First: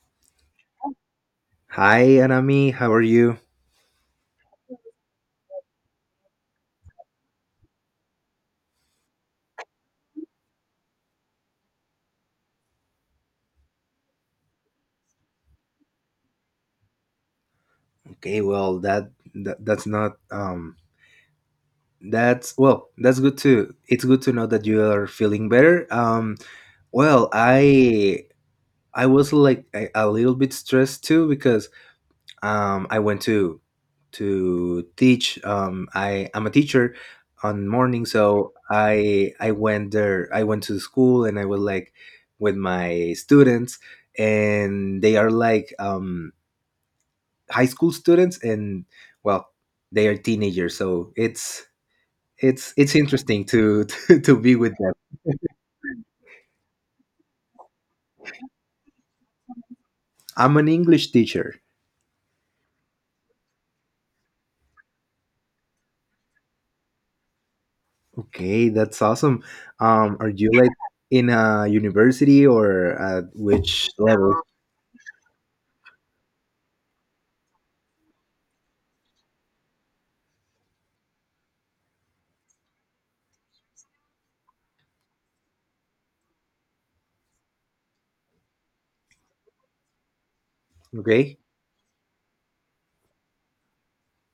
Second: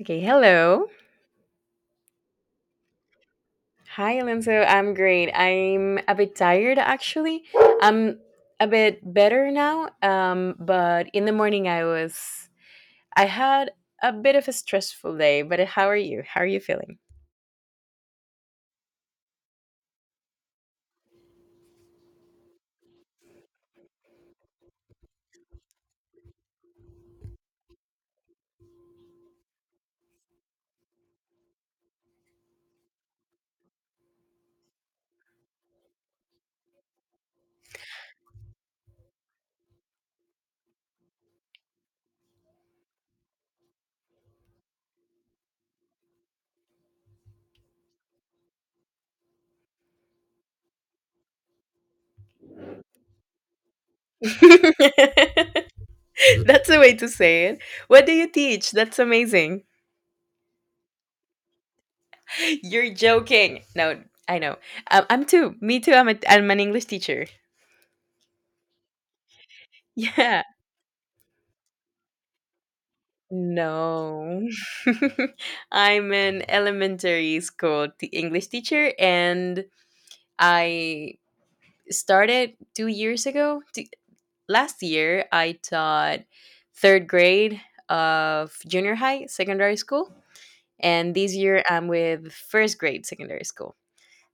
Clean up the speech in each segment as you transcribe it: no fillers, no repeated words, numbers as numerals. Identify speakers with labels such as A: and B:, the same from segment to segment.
A: Okay, hello.
B: Hi, Anami. How are you?
A: Hi, Alonso. I'm great. I'm a bit tired actually. I'm a bit better now. But in the morning I was I had a bit of a stressful day, but how are you? How are you feeling?
B: Okay, that's not, that's, well, that's good too. It's good to know that you are feeling better. Well, I was like a little bit stressed too because I went to teach. I'm a teacher on morning, so I went there. I went to the school and I was like with my students, and they are like high school students. And well, they are teenagers, so it's interesting to to, to be with them.
A: That's the way to say it. What do you teach? That's amazing.
B: I'm an English teacher.
A: You're joking. No, I know. I'm too. Me too. I'm an English teacher.
B: Okay, that's awesome. Are
A: Yeah.
B: you like in a university, or at which level?
A: No. I'm an elementary school, the English teacher, and I started 2 years ago. Last year, I taught third grade of junior high, secondary school, and this
B: Okay,
A: year I'm with first grade, secondary school.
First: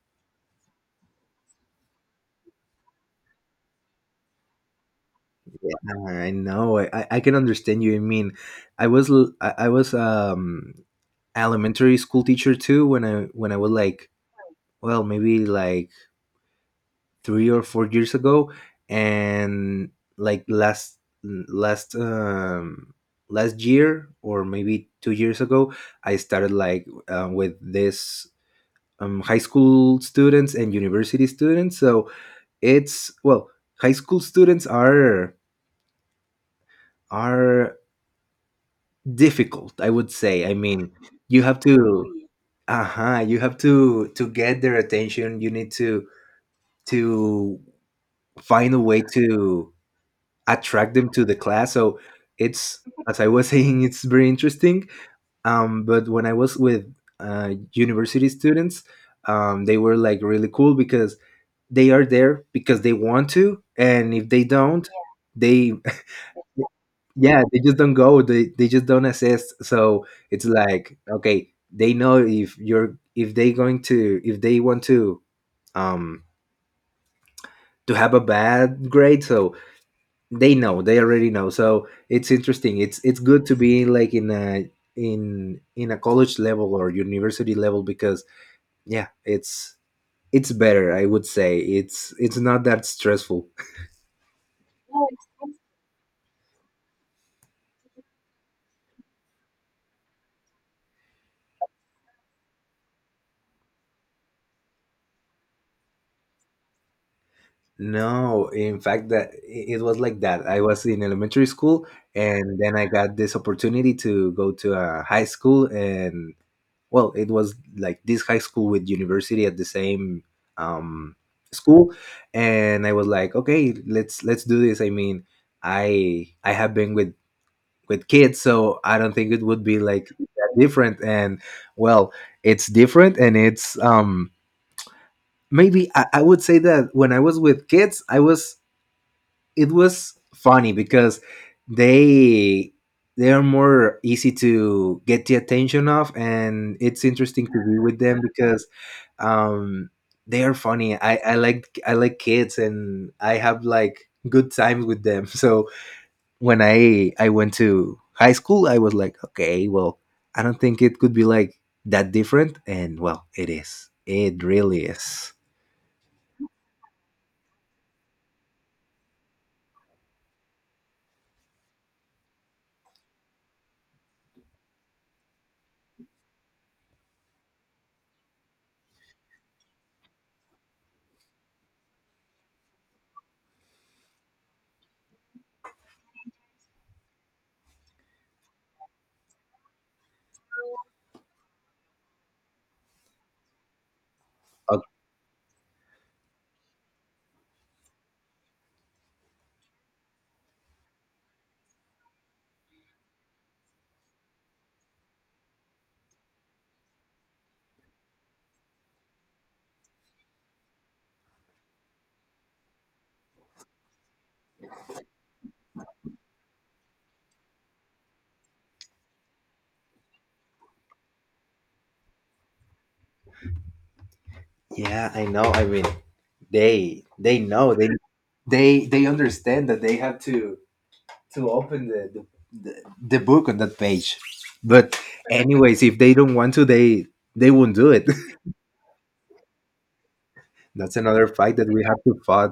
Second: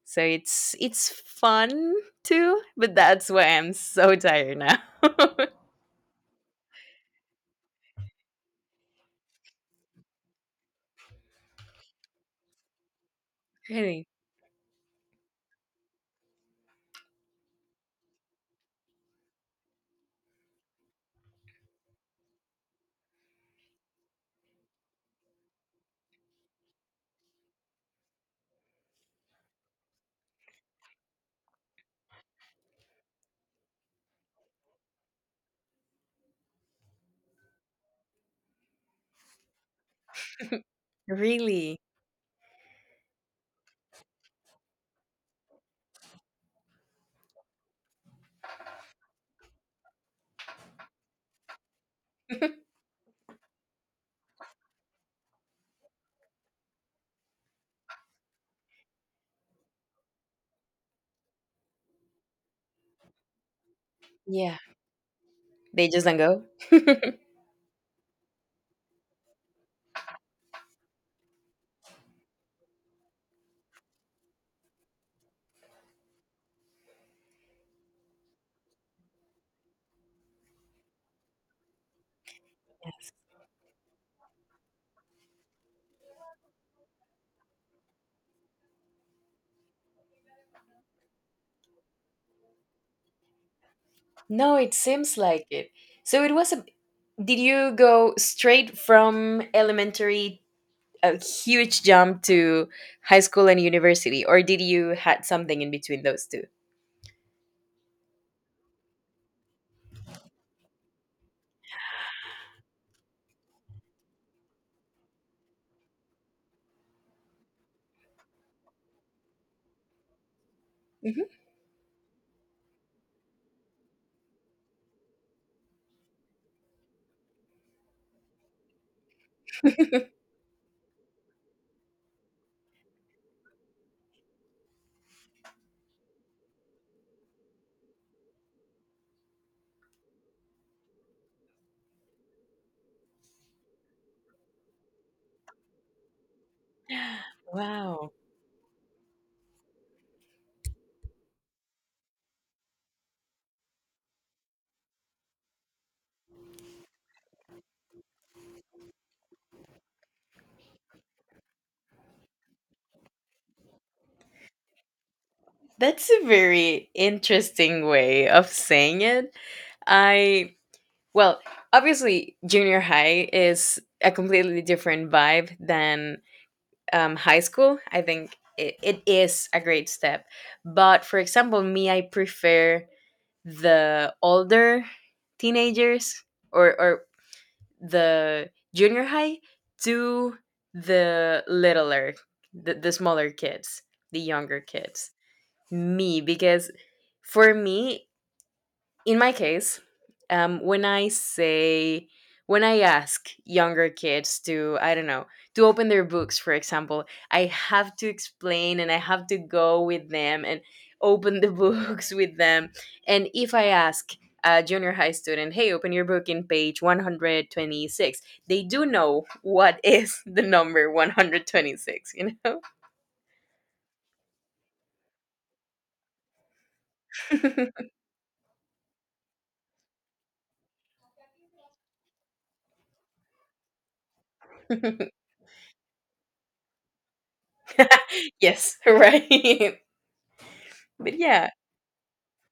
A: So it's fun too, but that's why I'm so tired now.
B: yeah, I know. I can understand you. I mean, I was elementary school teacher too when I was
A: Really,
B: like, well, maybe like 3 or 4 years ago. And like last um, last year, or maybe 2 years ago, I started like with this high school students and university students. So it's, well, high school students are difficult, I would say. I mean, you have
A: really.
B: to uh-huh you have to get their attention. You need to find a way to attract them to the class. So it's, as I was saying, it's very interesting. But when I was with university students, they were like really cool because they are there because they want to, and if they
A: Yeah.
B: don't, they
A: They just don't go.
B: yeah, they just don't go. They just don't assist. So it's like, okay, they know if you're if they going to if they want to um have a bad grade. So they know, they already know. So it's interesting, it's good to be like in a in a college level or university level, because yeah, it's better, I would say. It's not that stressful.
A: No, it seems like it. So it was a. Did you go straight from elementary, a huge jump to high school and university, or did you had something in between those two?
B: No, in fact that it was like that. I was in elementary school, and then I got this opportunity to go to a high school. And well, it was like this high school with university at the same um
A: Mhm.
B: school. And I was like, okay, let's do this. I mean, I have been with kids, so I don't think it would be like that different. And well, it's different. And it's maybe I would say that when I was with kids, I was, it was funny because they they are more easy to get the attention of. And it's interesting to be with
A: Wow,
B: them because um they are funny. I like kids, and I have like good times with them. So when I went to high school, I was like, okay, well, I don't think it could be like that different. And well, it is, it really is.
A: that's a very interesting way of saying it. I Well, obviously, junior high is a completely different vibe than high school. I think it is a great step. But for example, me, I prefer the older teenagers or the junior high to the littler, the smaller kids, the younger kids. Me, because for me, in my case, um, when I say, when I ask younger kids to, I don't know, to open their books, for example, I have to explain and I have to go with them and open the books with them. And if I ask a junior high student, hey, open your book in page 126. They do know what is the number 126, you know?
B: Yeah, I know. I mean, they know, they understand that they have to open the, the book on that page. But anyways, if they don't want to, they won't do it.
A: Yes, right.
B: That's
A: But
B: another
A: yeah,
B: fight that we have to fight.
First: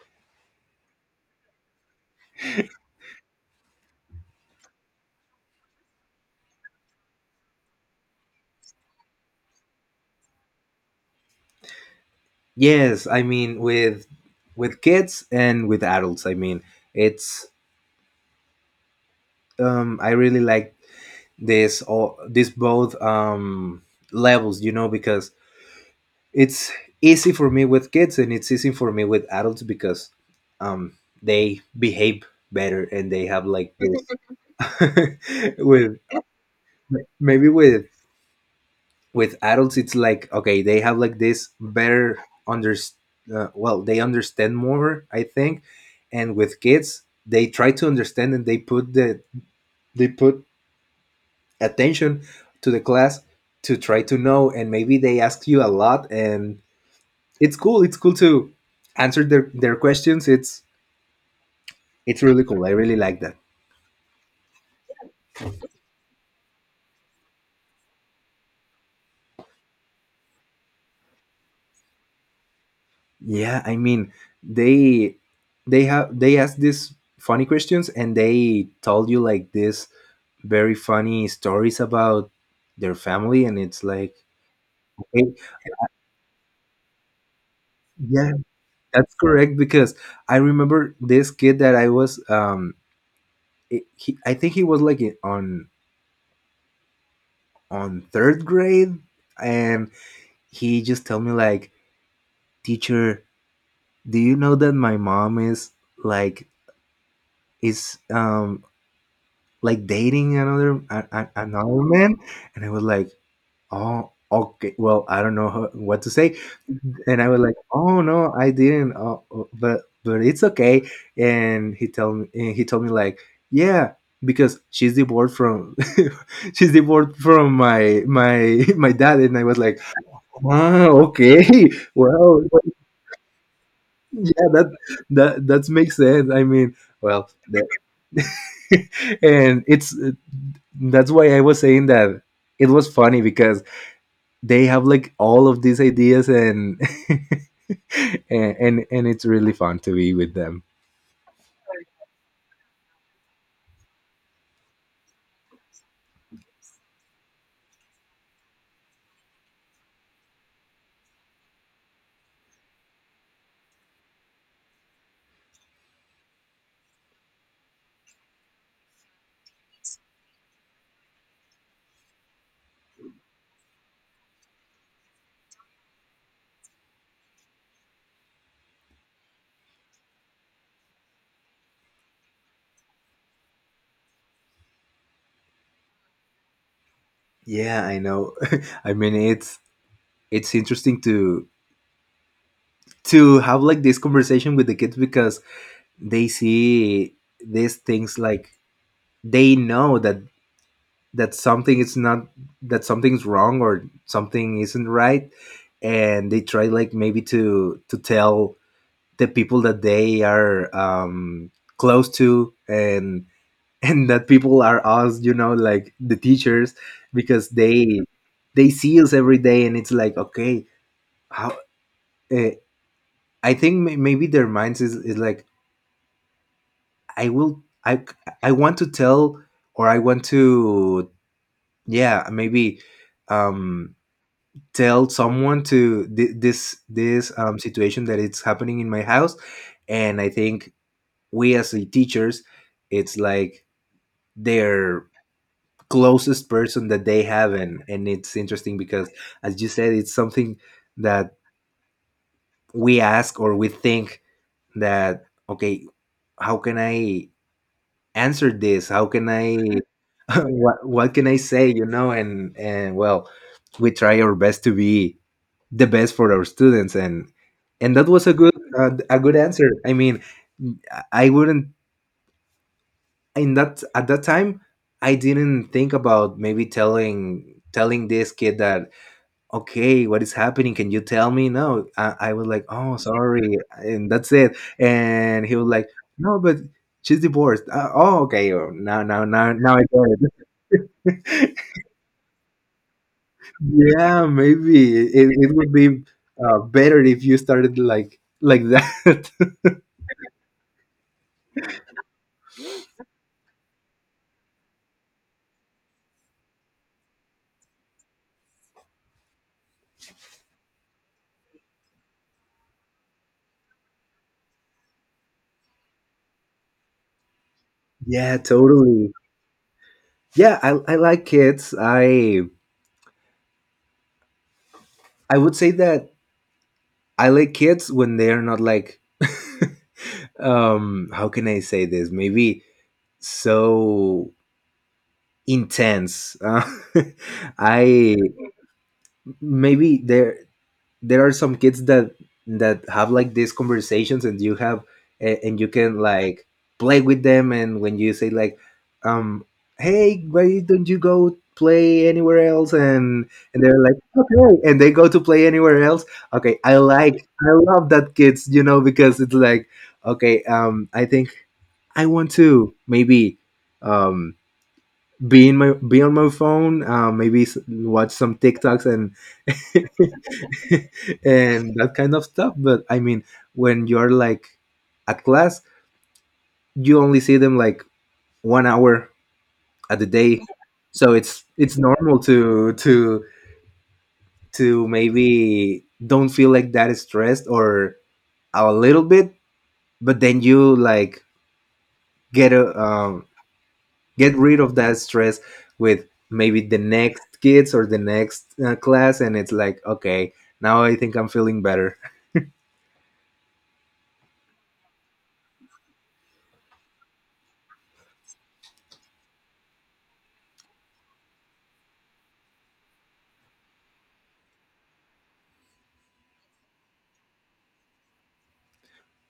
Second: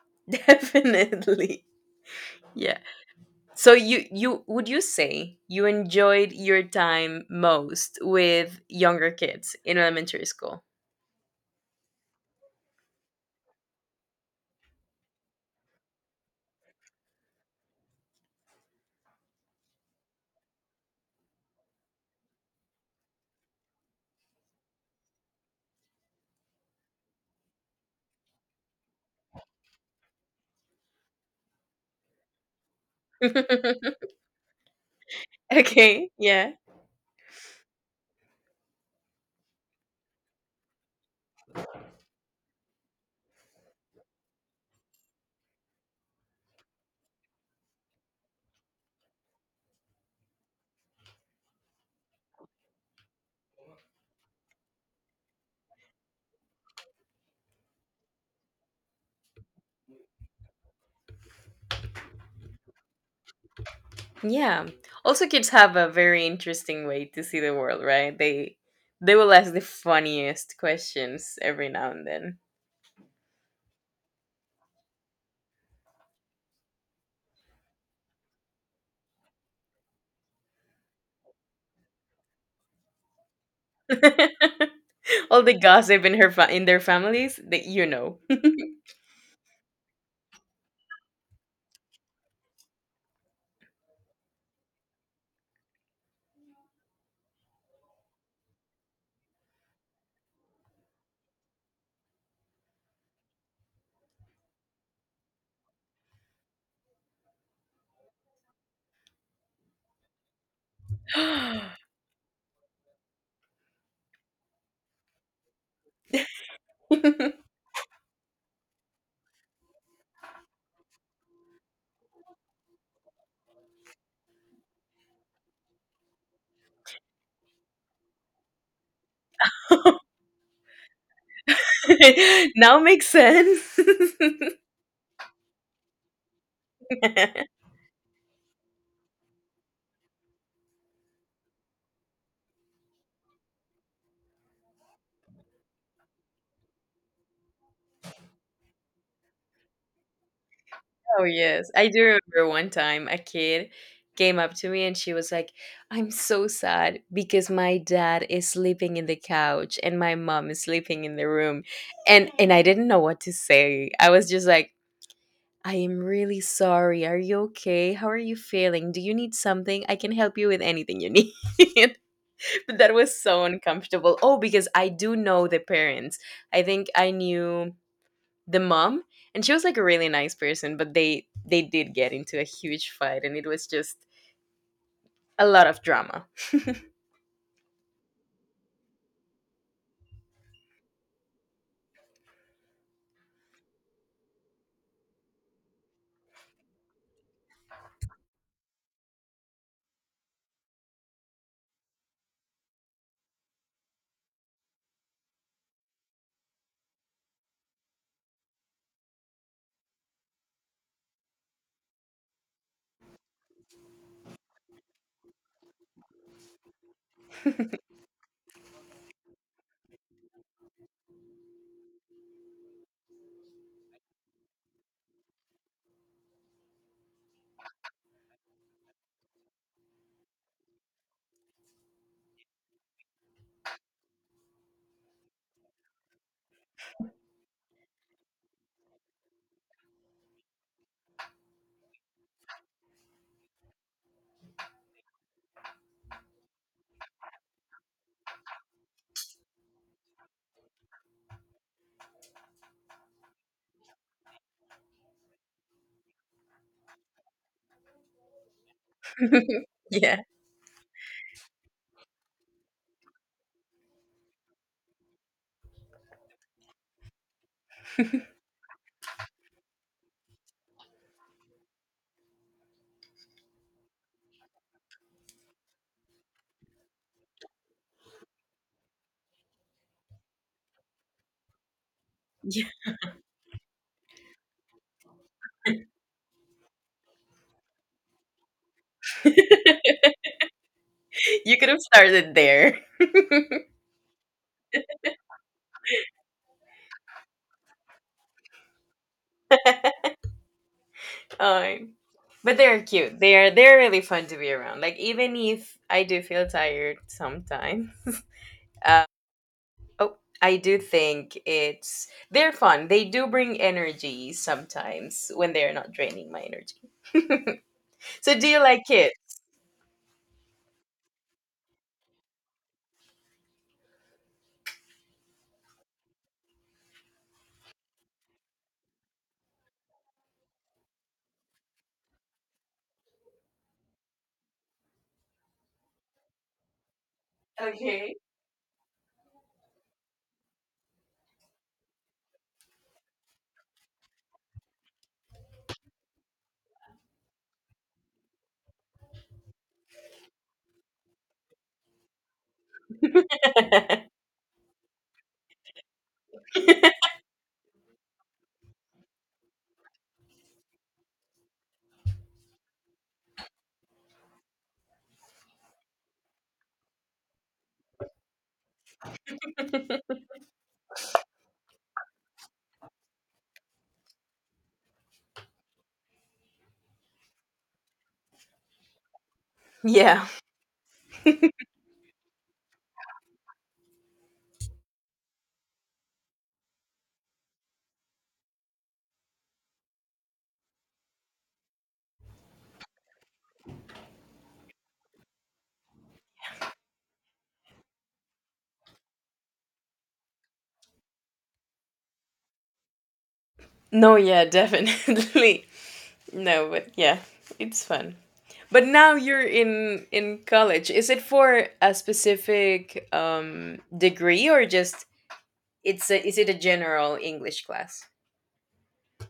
A: definitely. Yeah. So you would you say you enjoyed your time most with younger kids in elementary school?
B: Yes, I mean, with kids and with adults. I mean, it's I really like this all these both levels, you know, because it's easy for me with kids and it's easy for me with adults because um, they behave better, and they have like this with,
A: Okay, yeah.
B: maybe with adults it's like, okay, they have like this better under, well, they understand more, I think. And with kids, they try to understand, and they put the they put attention to the class, to try to know. And maybe they ask you a lot, and it's cool. It's cool to answer their questions. It's really cool. I really like that.
A: Yeah. Also kids have a very interesting way to see the world, right? They will ask the funniest questions every now and then.
B: Yeah, I mean, they they ask these funny questions, and they told you like this very funny stories about their family. And it's like, okay,
A: All the gossip in her in their families that you know.
B: yeah, that's correct, because I remember this kid that I was I think he was like on third grade. And he just told me like, teacher, do you know that my mom is like, is like dating another, another man? And I was like, oh, okay. Well, I don't know how, what to say. And I was like, oh no, I didn't. Oh, oh, but it's okay. And he told me, and he told me like, yeah, because she's divorced from she's divorced from my my dad. And I was like, oh, okay. Wow,
A: Now makes sense.
B: yeah, that makes sense. I mean, well, and it's, that's why I was saying that it was funny, because they have like all of these ideas, and and it's really fun to be with them.
A: Oh yes, I do remember one time a kid came up to me and she was like, "I'm so sad because my dad is sleeping in the couch and my mom is sleeping in the room." And I didn't know what to say. I was just like, "I am really sorry. Are you okay? How are you feeling? Do you need something? I can help you with anything you need." But that was so uncomfortable. Oh, because I do know the parents. I think I knew the mom, and she was like a really nice person, but they did get into a huge fight and it was just a lot of drama.
B: Yeah, I know. I mean, it's interesting to have like this conversation with the kids, because they see these things like, they know that, that something is not, that something's wrong or something isn't right. And they try like maybe to tell the people that they are close to. And and that people are us, you know, like the teachers. Because they see us every day. And it's like, okay, how, uh, I think maybe their minds is like, I will I want to tell or I want to, yeah, maybe um tell someone to this situation that it's happening in my house. And I think we, as the teachers, it's like their closest person that they have. And it's interesting because, as you said, it's something that we ask, or we think that, okay, how can I answer this? How can I
A: Yeah,
B: what can I say, you know? And well, we try our best to be the best for our students. And that was a good, a good answer. I mean, I wouldn't, in that at that time, I didn't think about maybe telling this kid that, okay, what is happening, can you tell me? No, I was
A: yeah.
B: like, oh sorry, and that's it. And he was like, no, but she's divorced, oh okay. Oh, now I get it.
A: You could have started there.
B: Yeah, maybe it would be better if you started like that.
A: um, but they're cute, they are, they're really fun to be around, like even if I do feel tired sometimes. uh, oh, I do think it's they're fun, they do bring energy sometimes when they're not draining my energy.
B: Yeah,
A: So do you like it?
B: totally. Yeah, I like kids. I would say that I like kids when they're not like how can I say this? Maybe so intense.
A: Okay.
B: I maybe they're, there are some kids that that have like these conversations, and you have and you can like play with them. And when you say like, um hey, why don't you go play anywhere else? And they're like, okay, and they go to play anywhere else. Okay, I like, I love that kids, you know? Because it's like, okay, I think I want to, maybe um be in my be on my phone, maybe watch some TikToks, and and that kind of stuff. But I mean, when you're like at class, you only see them like one hour at the
A: Yeah.
B: day. So it's normal to maybe don't feel like that stressed, or a little bit. But then you like get a, get rid of that stress with maybe the next kids or the next class. And it's like, okay, now I think I'm feeling better.
A: No, yeah, definitely. No, but yeah, it's fun. But now you're in college. Is it for a specific degree or just is it a general English class?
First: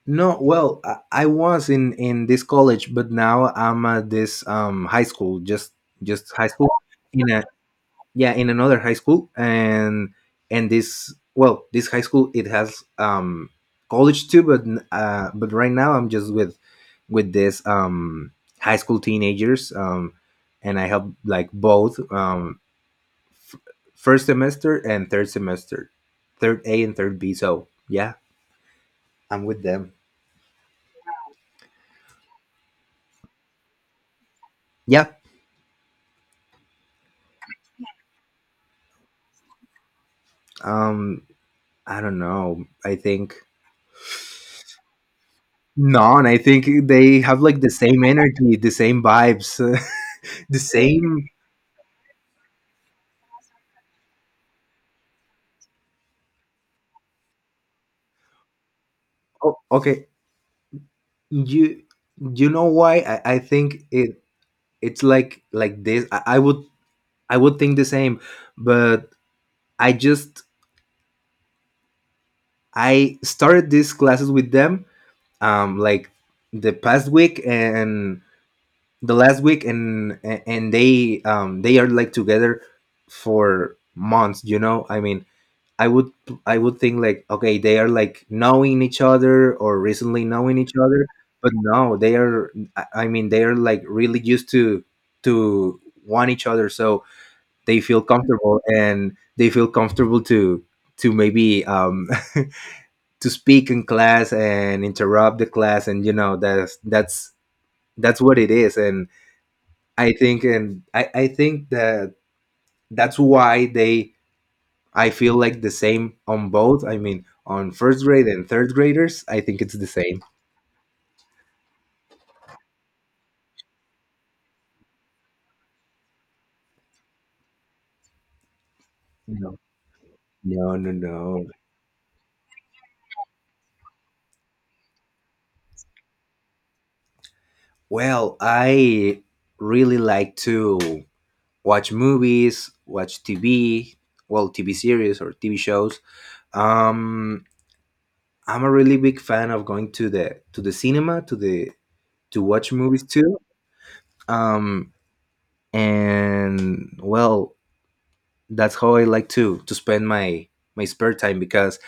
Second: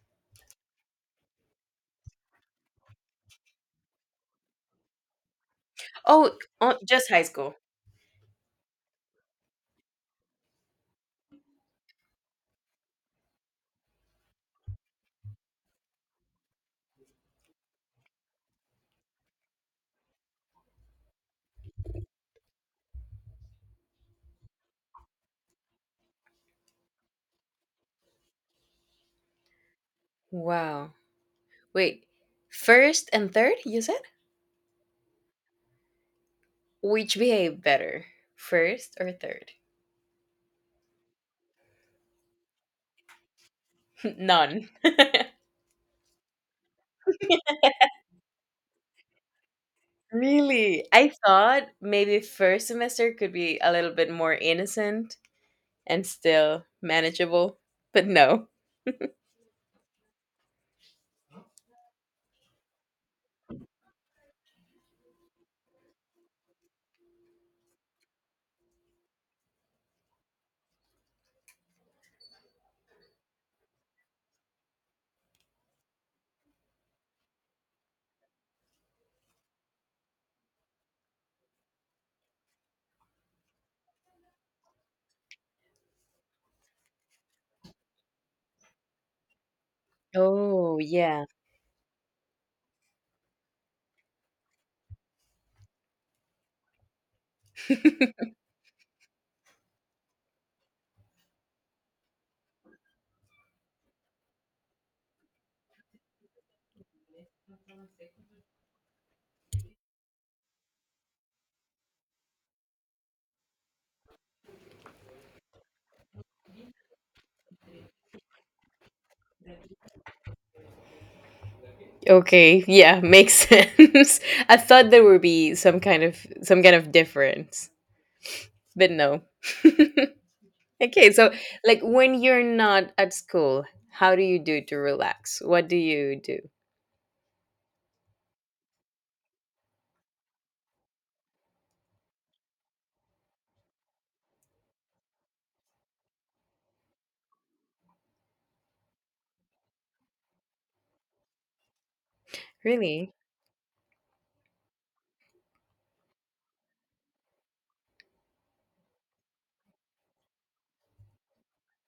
B: No, well, I was in this college, but now I'm at this high school,
A: Oh,
B: just high school
A: just high
B: in a,
A: school.
B: yeah, in another high school. And this, well, this high school, it has college too. But but right now I'm just with this high school teenagers. And I help like both f- first semester and third semester, third A and third B. So yeah, I'm with them.
A: Wow. Wait. First and third, you said?
B: Yeah.
A: Which behave better? First or third?
B: Um, I don't know. I think,
A: None.
B: no, and I think they have like the same energy, the same vibes. The
A: Really? I
B: same.
A: thought maybe first semester could be a little bit more innocent and still manageable. But no.
B: Oh okay, you you know why? I think it's like this. I would think the same. But I just I started these classes with them like the past week and the last week. And they are like together for months. I mean, I would, I would think like, okay, they are like knowing each other or recently knowing each
A: Oh,
B: other,
A: yeah.
B: but no, they are, I mean they are like really used to to want each other, so they feel comfortable, and they feel comfortable to maybe, to speak in class and interrupt the class, and that's what it is. And I think, and I think that that's why they... I feel like the same on both. I mean, on first grade and third graders, I think it's the same.
A: Okay, yeah, makes sense. I thought there would be some kind of difference, but no.
B: No, no, no,
A: Okay, so
B: no.
A: like when you're not at school, how do you do to relax? What do you do?
B: Well, I really like to watch movies, watch TV, well, TV series or TV shows. Um, I'm a really big fan of going to the cinema, to watch movies
A: Really?
B: too. Um, and, well, that's how I like to spend my spare time, because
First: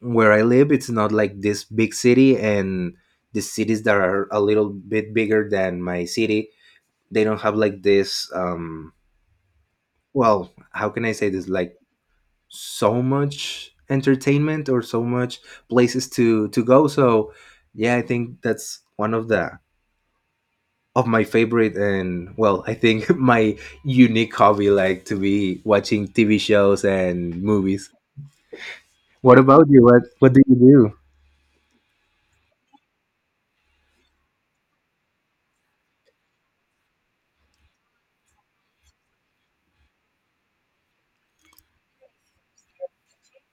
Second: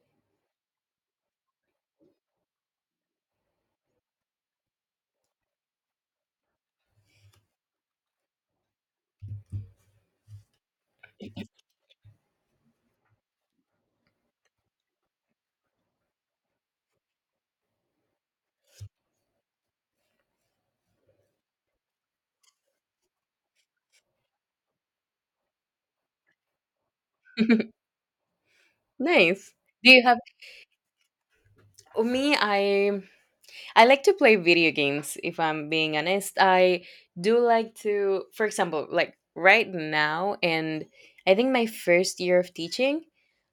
B: where I live it's not like this big city, and the cities that are a little bit bigger than my city, they don't have like this, well, how can I say this, like, so much entertainment or so much places to go. So, yeah, I think that's one of the, of my favorite, and well, I think my unique hobby, like to be watching TV shows and movies. What
A: Nice.
B: about you?
A: Do
B: What
A: you have
B: what do you do?
A: oh, me I like to play video games, if I'm being honest. I do like to, for example, like right now, and I think my first year of teaching,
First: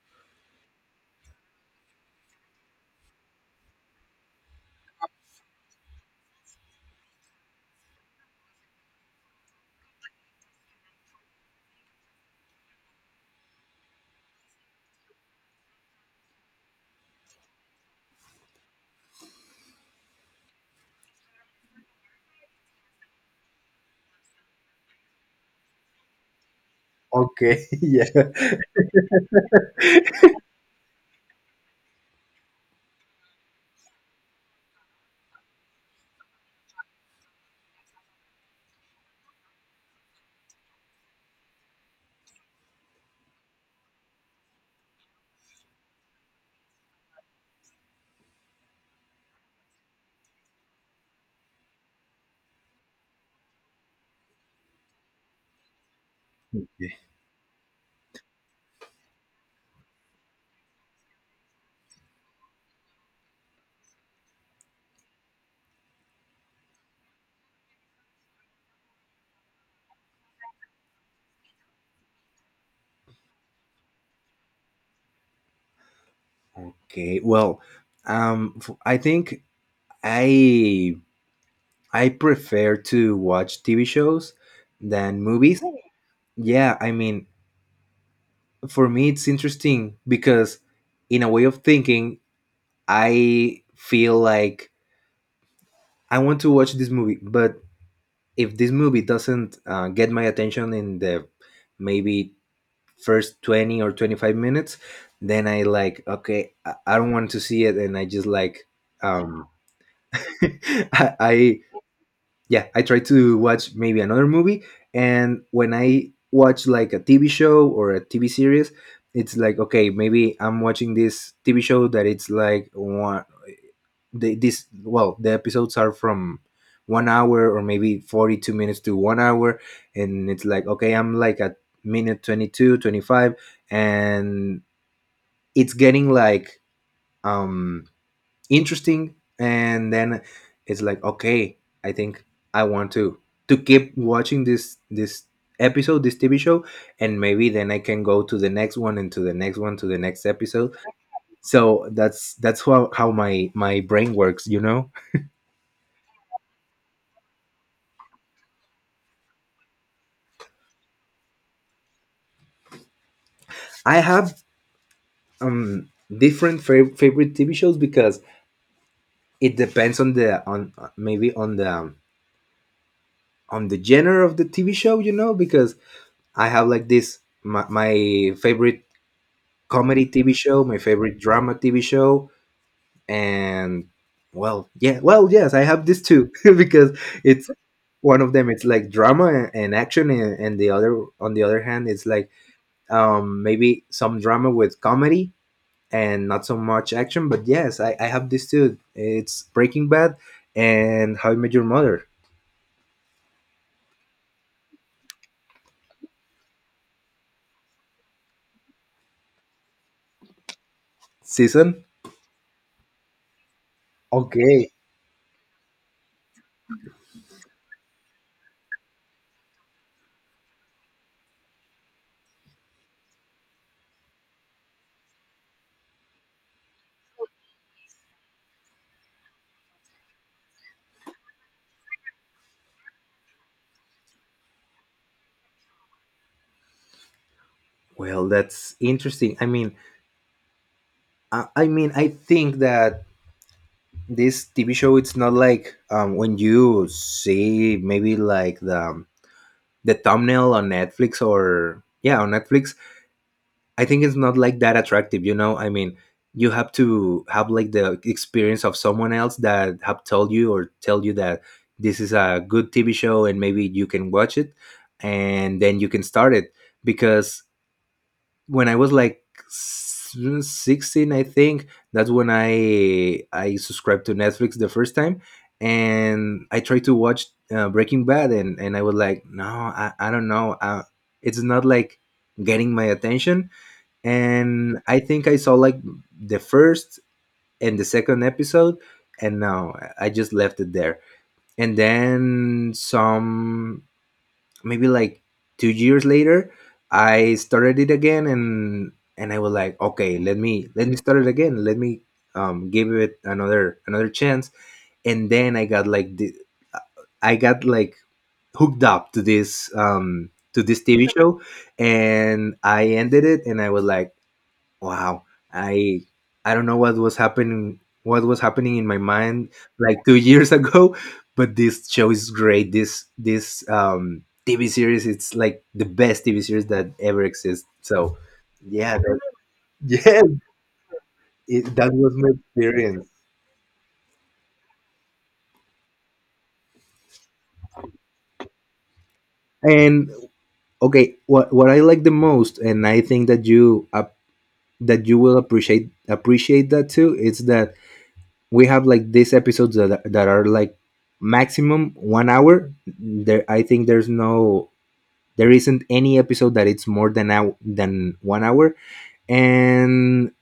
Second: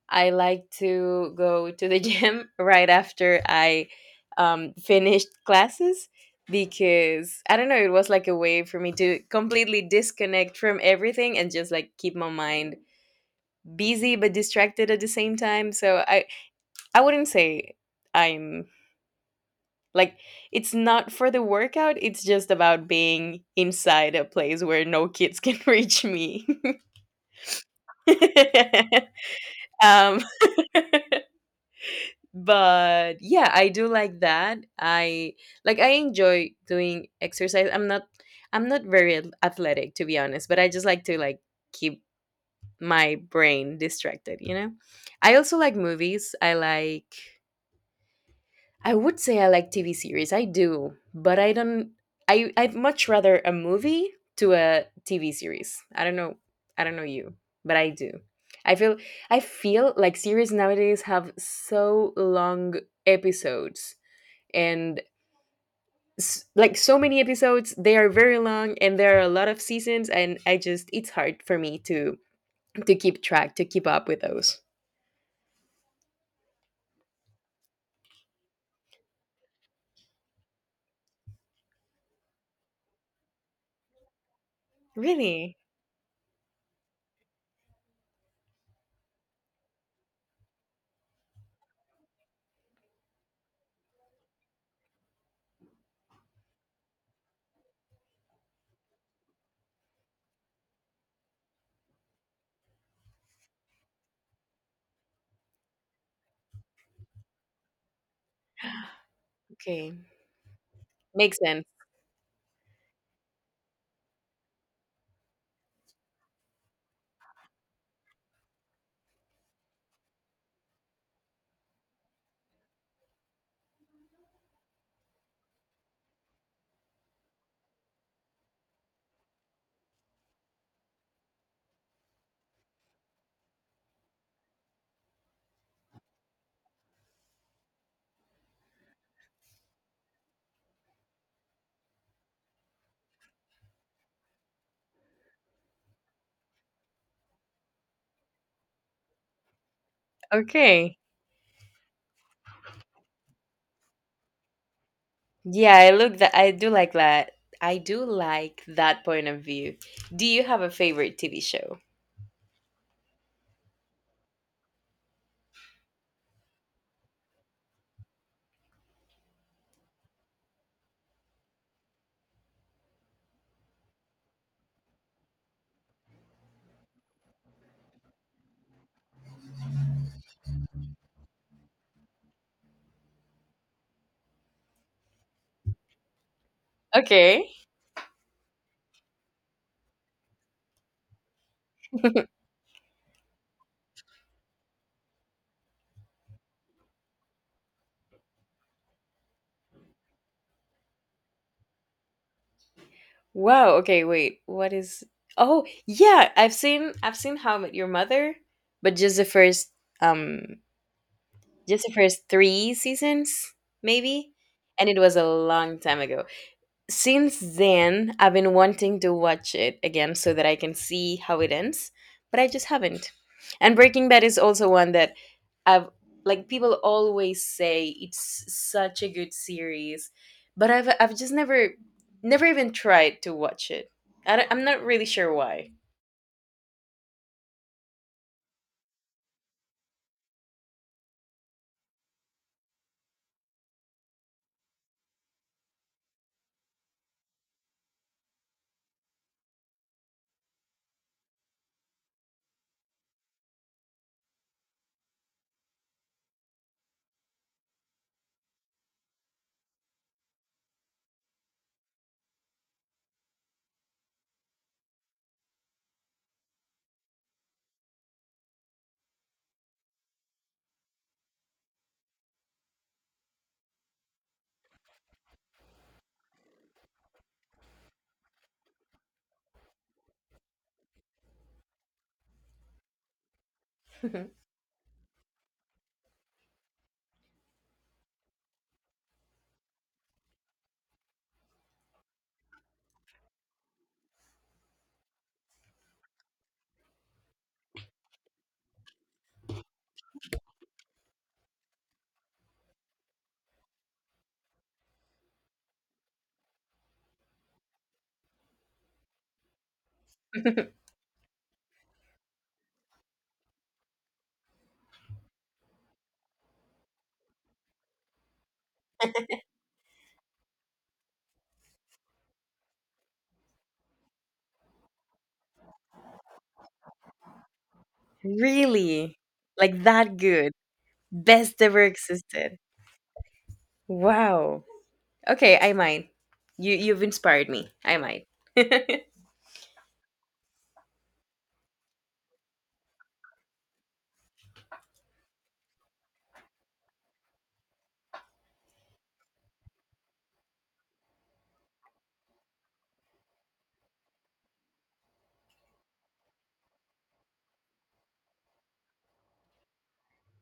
A: I like to go to the gym right after I finished classes because I don't know, it was like a way for me to completely disconnect from everything and just like keep my mind busy but distracted at the same time. So I wouldn't say. I'm like it's not for the workout, it's just about being inside a place where no kids can reach me.
B: Okay, yeah.
A: um but yeah, I do like that. I like I enjoy doing exercise. I'm not very athletic to be honest, but I just like to like keep my brain distracted, you know? I also like movies. I like I would say I like TV series. I do, but I don't. I I'd much rather a movie to a TV series. I don't know. I don't know you, but I do. I feel I feel like series nowadays have so long episodes and like so many episodes. They are very long, and there are a lot of seasons, and I just it's hard for me to keep track to keep up with those.
B: Okay. Well, I think I I prefer to watch TV shows than
A: Really?
B: movies. Yeah, I mean, for me, it's interesting because, in a way of thinking, I feel like I want to watch this movie, but if this movie doesn't get my attention in the, maybe, first 20 or 25 minutes, then I like, okay, I don't want to see it, and I just like, um
A: Okay, makes
B: I
A: sense.
B: yeah, I try to watch maybe another movie, and when I watch like a TV show or a TV series, it's like, okay, maybe I'm watching this TV show that it's like this, well, the episodes are from 1 hour or maybe 42 minutes to 1 hour, and it's like, okay, I'm like at minute 22, 25, and it's getting like, um interesting, and then it's like, okay, I think I want to keep watching this episode, this TV show, and maybe then I can go to the next one, and to the next one, to the next episode.
A: Okay.
B: So that's how, my brain works.
A: Yeah, I look that I do like that. I do like that point of view. Do you have a favorite TV show?
B: I have, um different favorite TV shows, because it depends on the on maybe on the genre of the TV show, because I have like this, my favorite comedy TV show, my favorite drama TV show, and well, yeah, well, yes, I have this too because
A: Okay.
B: it's one of them, it's like drama and action, and the other, on the other hand, it's like, maybe some drama with comedy and not so much action, but yes, I have this too. It's Breaking Bad and How I Met Your Mother.
A: Wow, okay, wait. What is Oh, yeah, I've seen How I Met Your Mother, but um just
B: Season.
A: the first 3 seasons maybe,
B: Okay,
A: and it was a long time ago. Since then I've been wanting to watch it again so that I can see how it ends, but I just haven't. And Breaking Bad is also one that I've like people always say it's such a good series, but I've just never never even tried to watch it. I'm not really sure why.
B: well, that's interesting. I mean, I think that this TV show, it's not like, when you see maybe like the, the thumbnail on Netflix or, yeah, on Netflix. I think it's not like that attractive. I mean, you have to have like the experience of someone else that have told you or tell you that this is a good TV show, and maybe you can watch it, and then you can start it. Because when I was like 16, I think that's when I subscribed to Netflix the first time, and I tried to watch, Breaking Bad, and I was like, no, I don't know, it's not like getting my attention, and I think I saw like the first and the second episode, and now I just left it there, and then some, maybe like 2 years later, I started it again, and I was like, okay, let me, start it again, let me, give it another chance. And then I got like I got like hooked up to this um to this TV show, and I ended it and I was like, wow. I I don't know what was happening, in my mind like 2 years ago, but this show is great. This TV series, it's like the best TV series that ever exists. So, yeah,
A: Really? Like that
B: yeah,
A: good. Best ever
B: that was my
A: existed.
B: experience.
A: Wow. Okay, I might. You've inspired me. I might.
B: And, okay, what I like the most, and I think that you will appreciate that too, is that we have like these episodes that are like maximum 1 hour. There, I think there's no, there isn't any episode that it's more than 1 hour. And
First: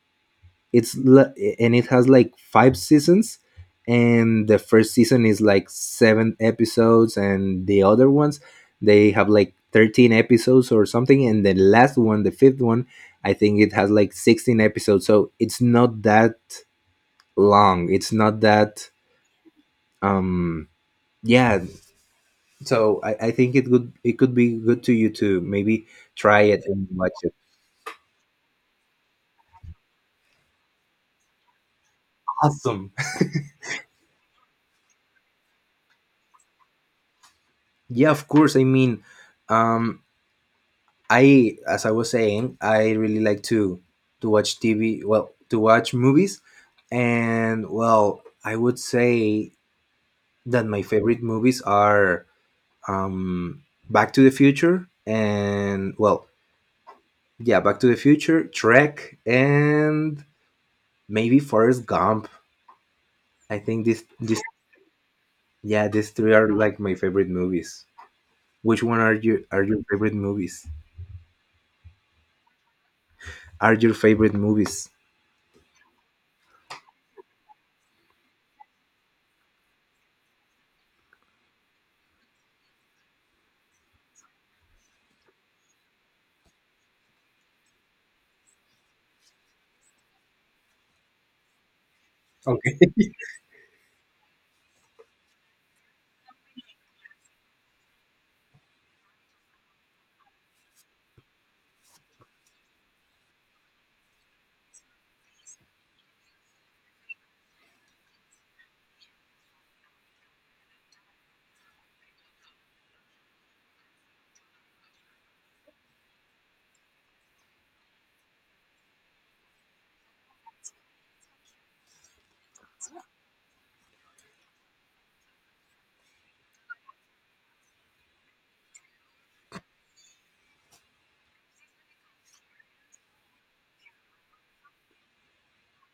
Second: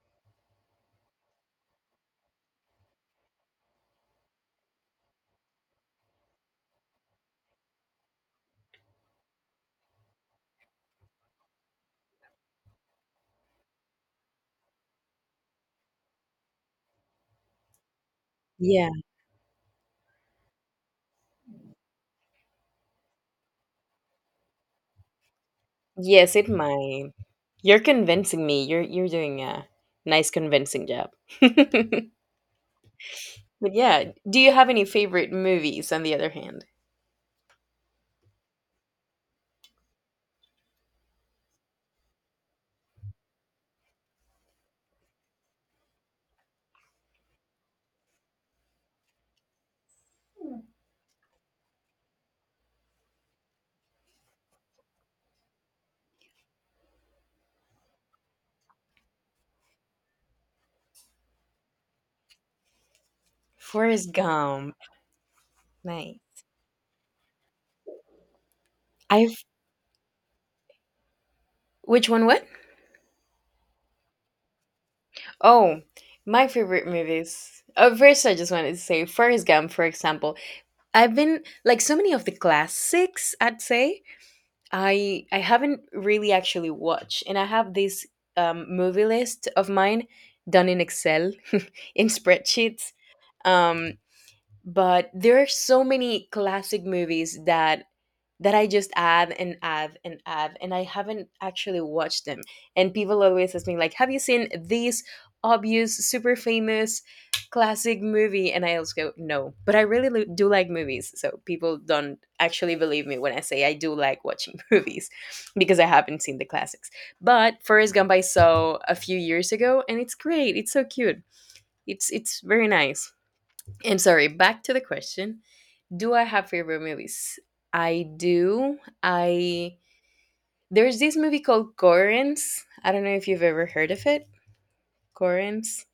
B: it's it has like five seasons. And the first season is like seven episodes, and the other ones, they have like 13 episodes or something. And the last one, the fifth one, I think it has like 16 episodes, so it's not that long, it's not that,
A: Yeah.
B: um yeah. So I think it would, it could be good to you, to maybe
A: Yes,
B: try
A: it
B: it and
A: might.
B: watch it.
A: You're convincing me. You're doing a nice convincing job.
B: Awesome.
A: But yeah, do you have any favorite movies on the other hand?
B: Yeah, of course. I mean, um I as I was saying, I really like to watch TV, well, to watch movies. And, well, I would say that my favorite movies are, um Back to the Future, and, well, yeah, Back to the Future Trek, and maybe Forrest Gump. I think this
A: Forrest
B: this
A: Gump.
B: Yeah, these
A: Nice.
B: three are like my favorite movies. Which one are
A: I've
B: you are your favorite movies?
A: which one what?
B: Are your favorite movies?
A: Oh, my favorite movies. Oh, first I just wanted to say Forrest Gump, for example. I've been like so many of the classics, I'd say. I haven't really actually watched, and I have this movie list of mine done in Excel in
B: Okay.
A: spreadsheets um but there are so many classic movies that I just add and add and add and I haven't actually watched them. And people always ask me like have you seen this obvious super famous classic movie, and I also go no, but I really do like movies, so people don't actually believe me when I say I do like watching movies because I haven't seen the classics. But Forrest Gump I saw a few years ago and it's great, it's so cute, it's very nice. I'm sorry, back to the question. Do I have favorite movies? I do. I there's this movie called Corrents. I don't know if you've ever heard of it. Corrents.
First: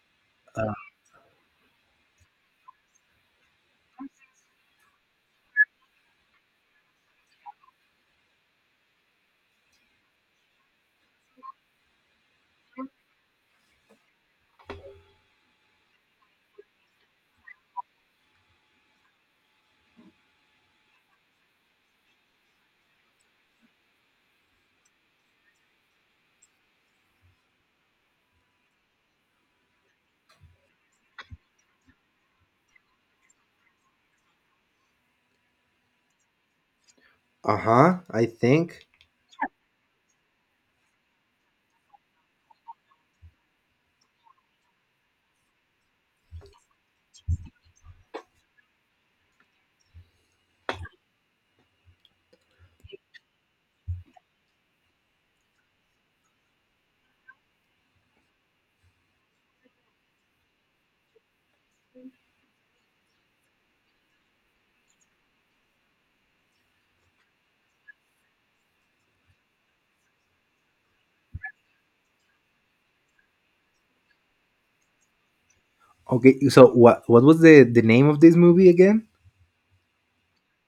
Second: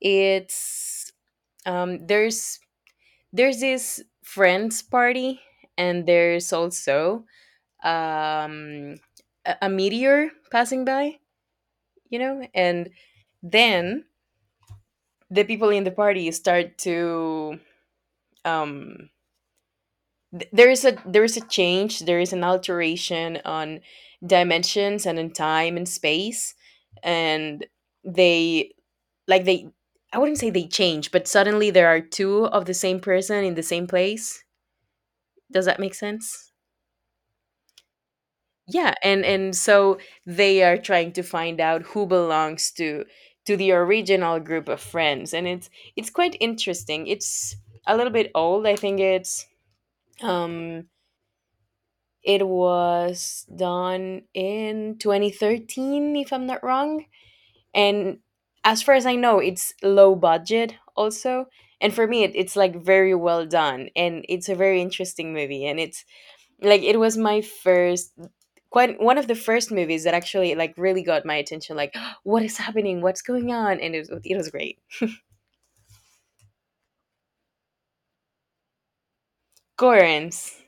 A: It's um there's there's this friends party and there's also um a meteor passing by, you know, and then the people in the party start to um there is a change there is an alteration on dimensions and in time and space, and they like they I wouldn't say they change, but suddenly there are two of the same person in the same place. Does that make sense?
B: Uh-huh, I think.
A: Yeah, and so they are trying to find out who belongs to the original group of friends, and it's quite interesting. It's A little bit old. I think it's um it was done in 2013, if I'm not wrong. And as far as I know, it's low budget also. And for me, it's like very well done. And it's a very interesting movie. And it's like, it was my first, quite one of the first movies that actually like really got my attention. Like, what is happening? What's going on? And it was great.
B: Okay, so what was the name of this movie again?
A: Gorens.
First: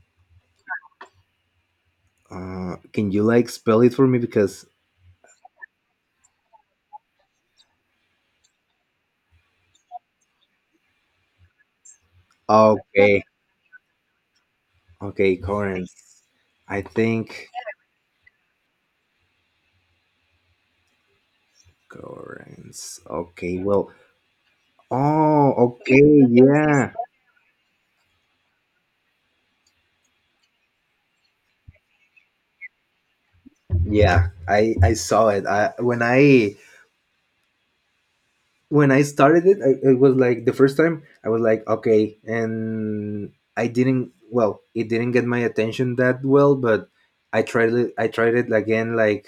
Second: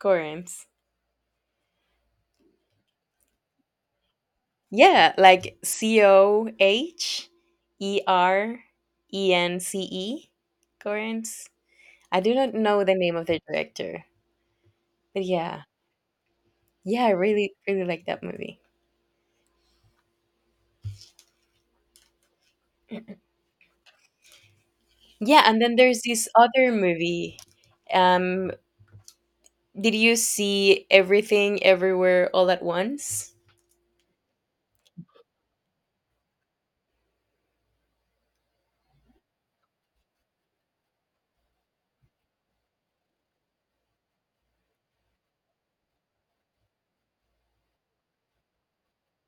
A: Gorens.
B: Can you like spell it for me? Because...
A: Yeah, like Coherence, Corinth. I do not know the name
B: okay,
A: of the director, but
B: okay,
A: yeah,
B: Correns. I
A: yeah, I
B: think
A: really, really like that movie.
B: Correns. Okay, well,
A: Yeah,
B: oh,
A: and then there's
B: okay,
A: this other
B: yeah.
A: movie. Um, did you see Everything Everywhere All at Once?
B: Yeah, I saw it. I when I when I started it, it was like the first time I was like, okay, and I didn't. Well, it didn't get my attention that well, but I tried it. I tried it again, like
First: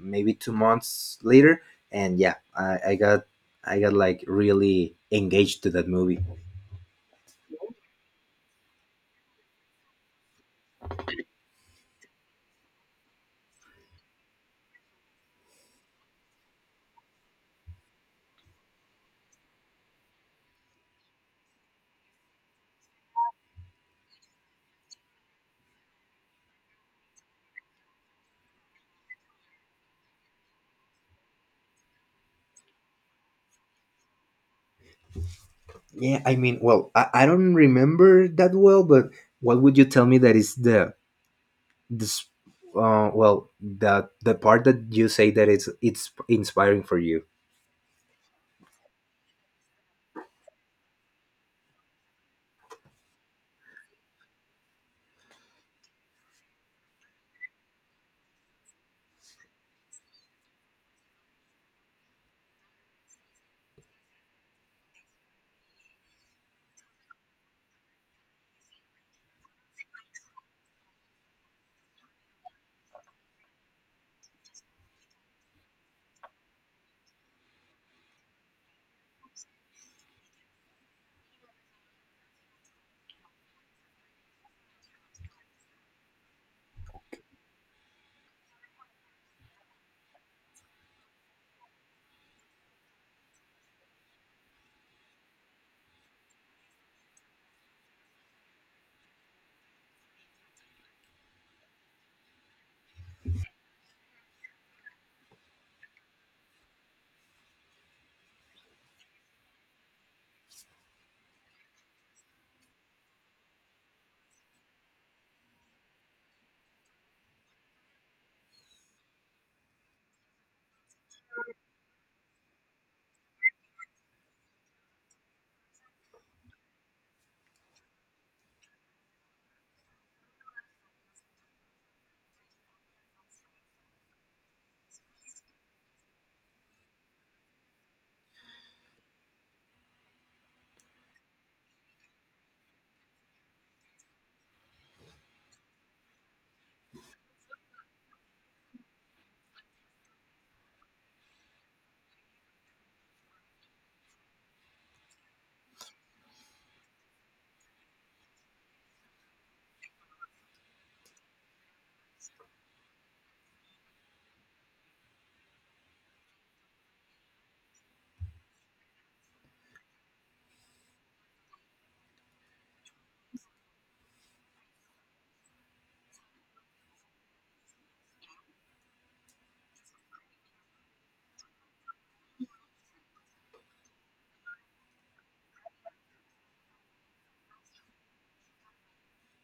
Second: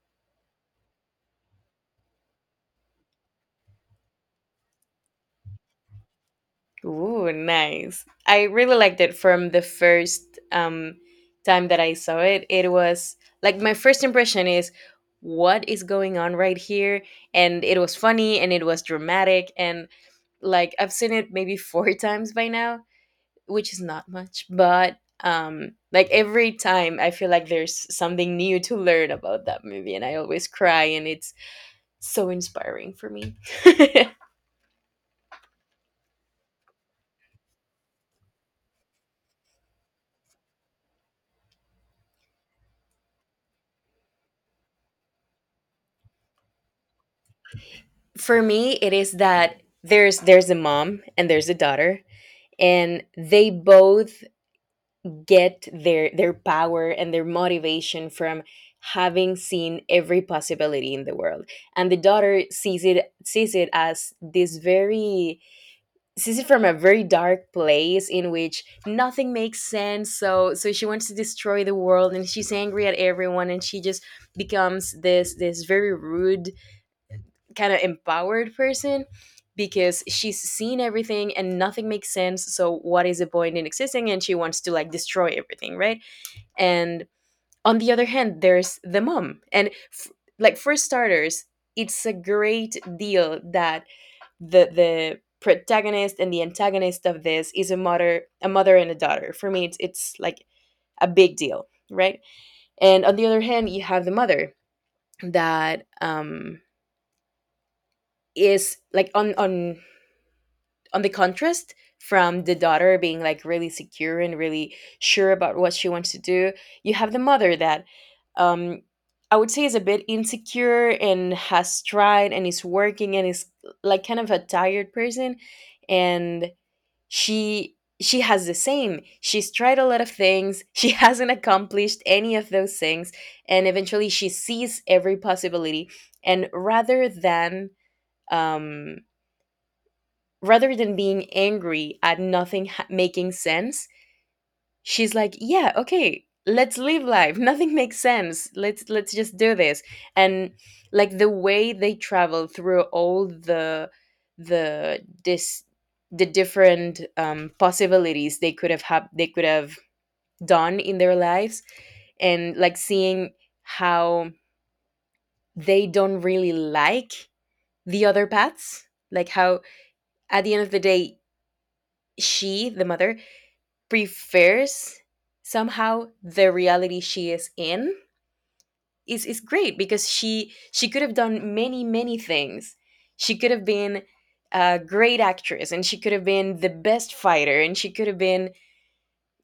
B: maybe 2 months later, and yeah, I got like really engaged to that movie.
A: Ooh, nice. I really liked it from the first time that I saw it. It was like my first impression is what is going on right here? And it was funny and it was dramatic and like I've seen it maybe four times by now, which is not much, but like every time I feel like there's something new to learn about that movie and I always cry and it's so inspiring for me.
B: Yeah, I mean, well, I don't remember that well, but what would you tell me that is this, well, the part that you say that it's inspiring for you?
A: For me it is that there's a mom and there's a daughter, and they both get their power and their motivation from having seen every possibility in the world. And the daughter sees it from a very dark place in which nothing makes sense, so she wants to destroy the world and she's angry at everyone, and she just becomes this very rude, kind of empowered person because she's seen everything and nothing makes sense. So what is the point in existing? And she wants to like destroy everything, right? And on the other hand, there's the mom, and like for starters, it's a great deal that the protagonist and the antagonist of this is a mother, a mother and a daughter. For me it's like a big deal, right? And on the other hand, you have the mother that is like on the contrast from the daughter, being like really secure and really sure about what she wants to do. You have the mother that um I would say is a bit insecure and has tried and is working and is like kind of a tired person. And she she has the same, she's tried a lot of things, she hasn't accomplished any of those things. And eventually she sees every possibility, and um rather than being angry at nothing ha- making sense, she's like yeah, okay, let's live life, nothing makes sense, let's just do this. And like the way they travel through all the this the different possibilities they they could have done in their lives. And like seeing how they don't really like the other paths, like how at the end of the day, she the mother prefers somehow the reality she is in is great, because she could have done many things. She could have been a great actress, and she could have been the best fighter, and she could have been,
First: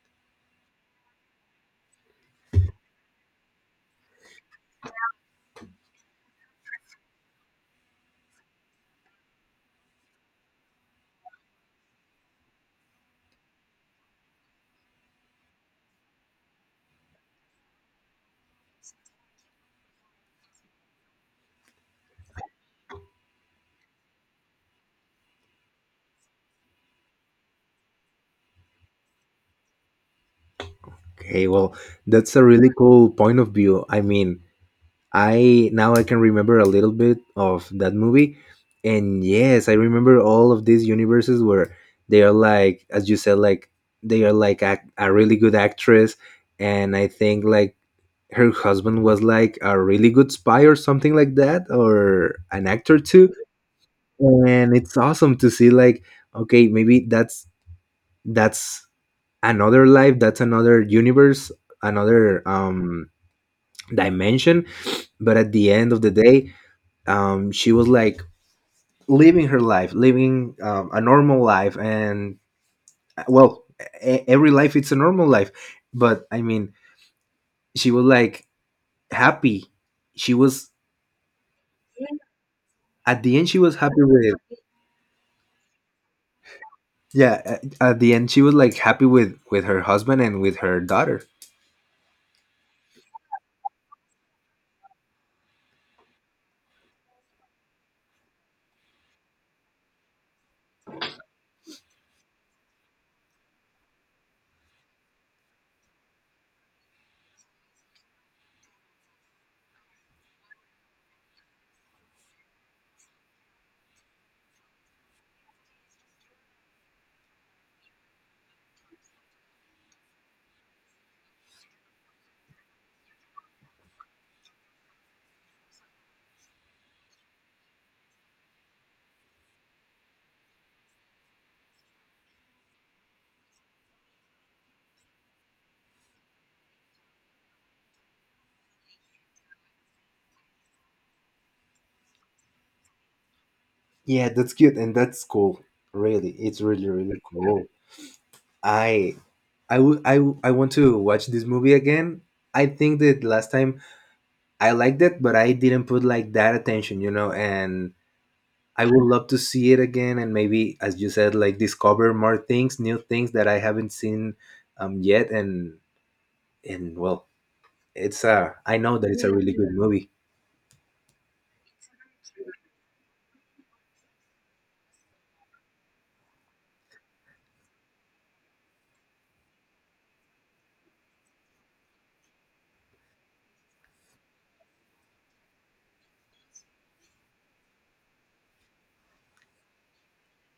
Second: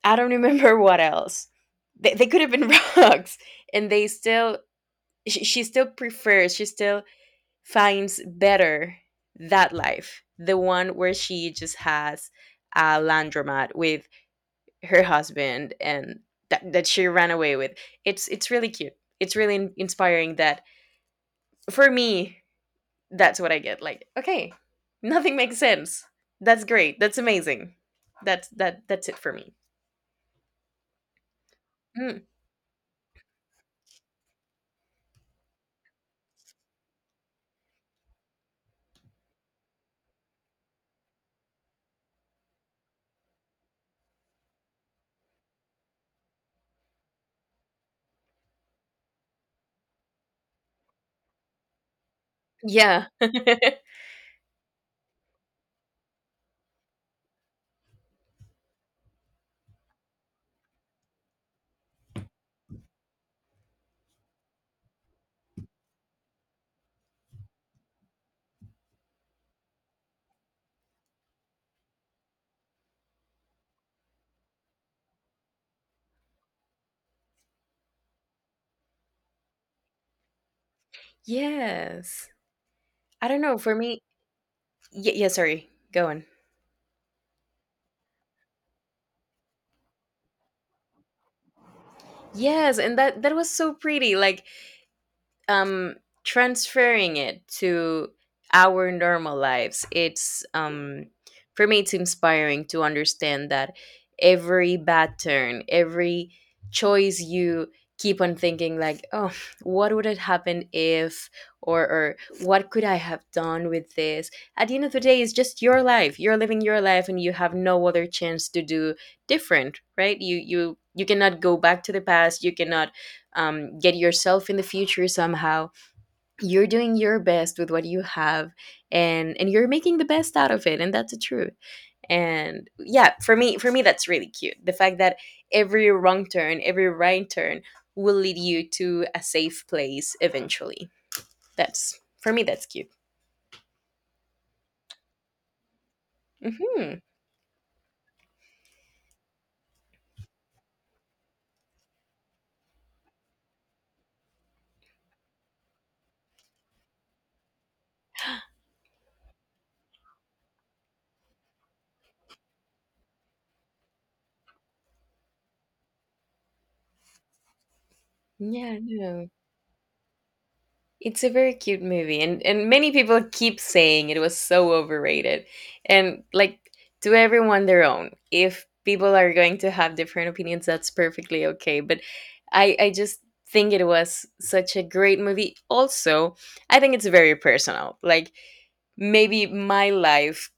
A: I don't remember what else. They could have been rocks, and they still she still prefers, she still finds better that life, the one where she just has a laundromat with her husband and that she ran away with. It's really cute, it's really inspiring that, for me, that's what I get. Like okay, nothing makes sense, that's great, that's amazing, that's that's it for me.
B: Okay, well,
A: Mm,
B: that's a really cool point of view. I mean, I now I can remember a little bit of that movie, and yes, I remember all of these universes where they are like, as you said, like they are like a really good actress, and I think like her husband was like a really good spy or something like that, or an actor
A: yeah.
B: too. And it's awesome to see like, okay, maybe that's another life, that's another universe, another, dimension, but at the end of the day, she was like living her life, living, a normal life. And, well, every life it's a normal life, but I mean, she was like happy, she was
A: Yes.
B: at
A: I
B: the
A: don't
B: end
A: know,
B: she
A: for
B: was
A: me.
B: happy with,
A: Yeah, yeah, sorry, go on.
B: yeah, at the end she was like happy with her husband and with her daughter.
A: Yes, and that that was so pretty. Like um transferring it to our normal lives, it's for me it's inspiring to understand that every bad turn, every choice, you keep on thinking like oh, what would have happened if, or what could I have done with this. At the end of the day, it's just your life, you're living your life, and you have no other chance to do different, right? You cannot go back to the past, you cannot get yourself in the future somehow. You're doing your best with what you have, and you're making the best out of it, and that's the truth. And yeah, for me, that's really cute, the fact that every wrong turn, every right turn will lead you to a safe place eventually. That's for me that's cute.
B: Yeah, that's cute and that's cool. Really, it's really,
A: Hmm.
B: really cool. I I would, I want to watch this movie again. I think that last time I liked it, but I didn't put like that attention, and I would love to see it again, and maybe, as you said, like discover more things, new things that I haven't seen, yet, and, well, it's a I
A: Yeah.
B: know that it's
A: No,
B: a really good movie.
A: it's a very cute movie, and many people keep saying it was so overrated. And like, to everyone their own. If people are going to have different opinions, that's perfectly okay. But I just think it was such a great movie. Also, I think it's very personal. Like maybe my life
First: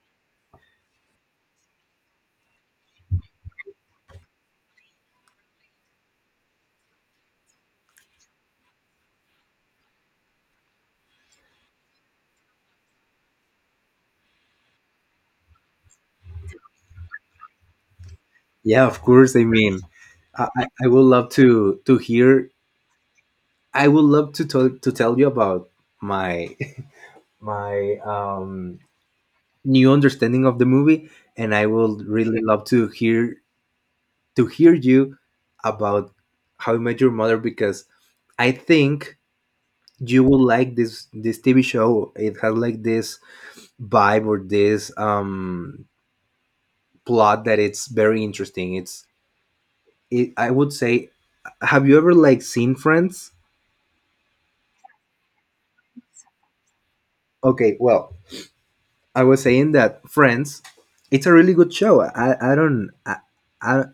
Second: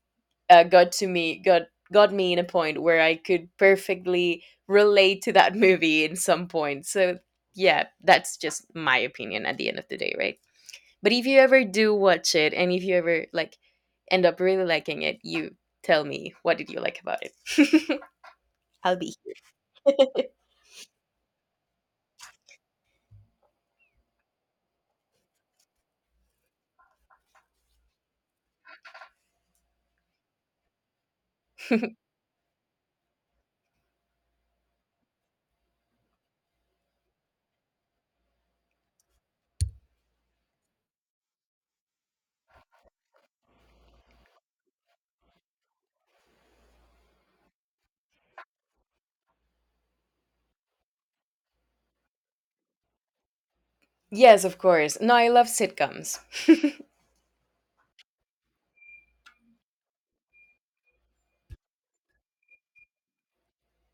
A: uh, got to me got got me in a point where I could perfectly relate to that movie in some point. So yeah, that's just my opinion at the end of the day, right? But if you ever do watch it, and if you ever like end up really liking it, you tell me what did you like about it.
B: Yeah,
A: I'll
B: of
A: be.
B: course. I mean, I would love to hear... I would love to tell you about my my new understanding of the movie, and I will really love to hear you about how you met your mother. Because I think you will like this TV show. It has like this vibe, or this, plot that it's very interesting, I would say... have you ever like seen Friends?
A: Yes, of course. No, I love sitcoms.
B: Okay, well, I was saying that Friends, it's a really good show. I don't... I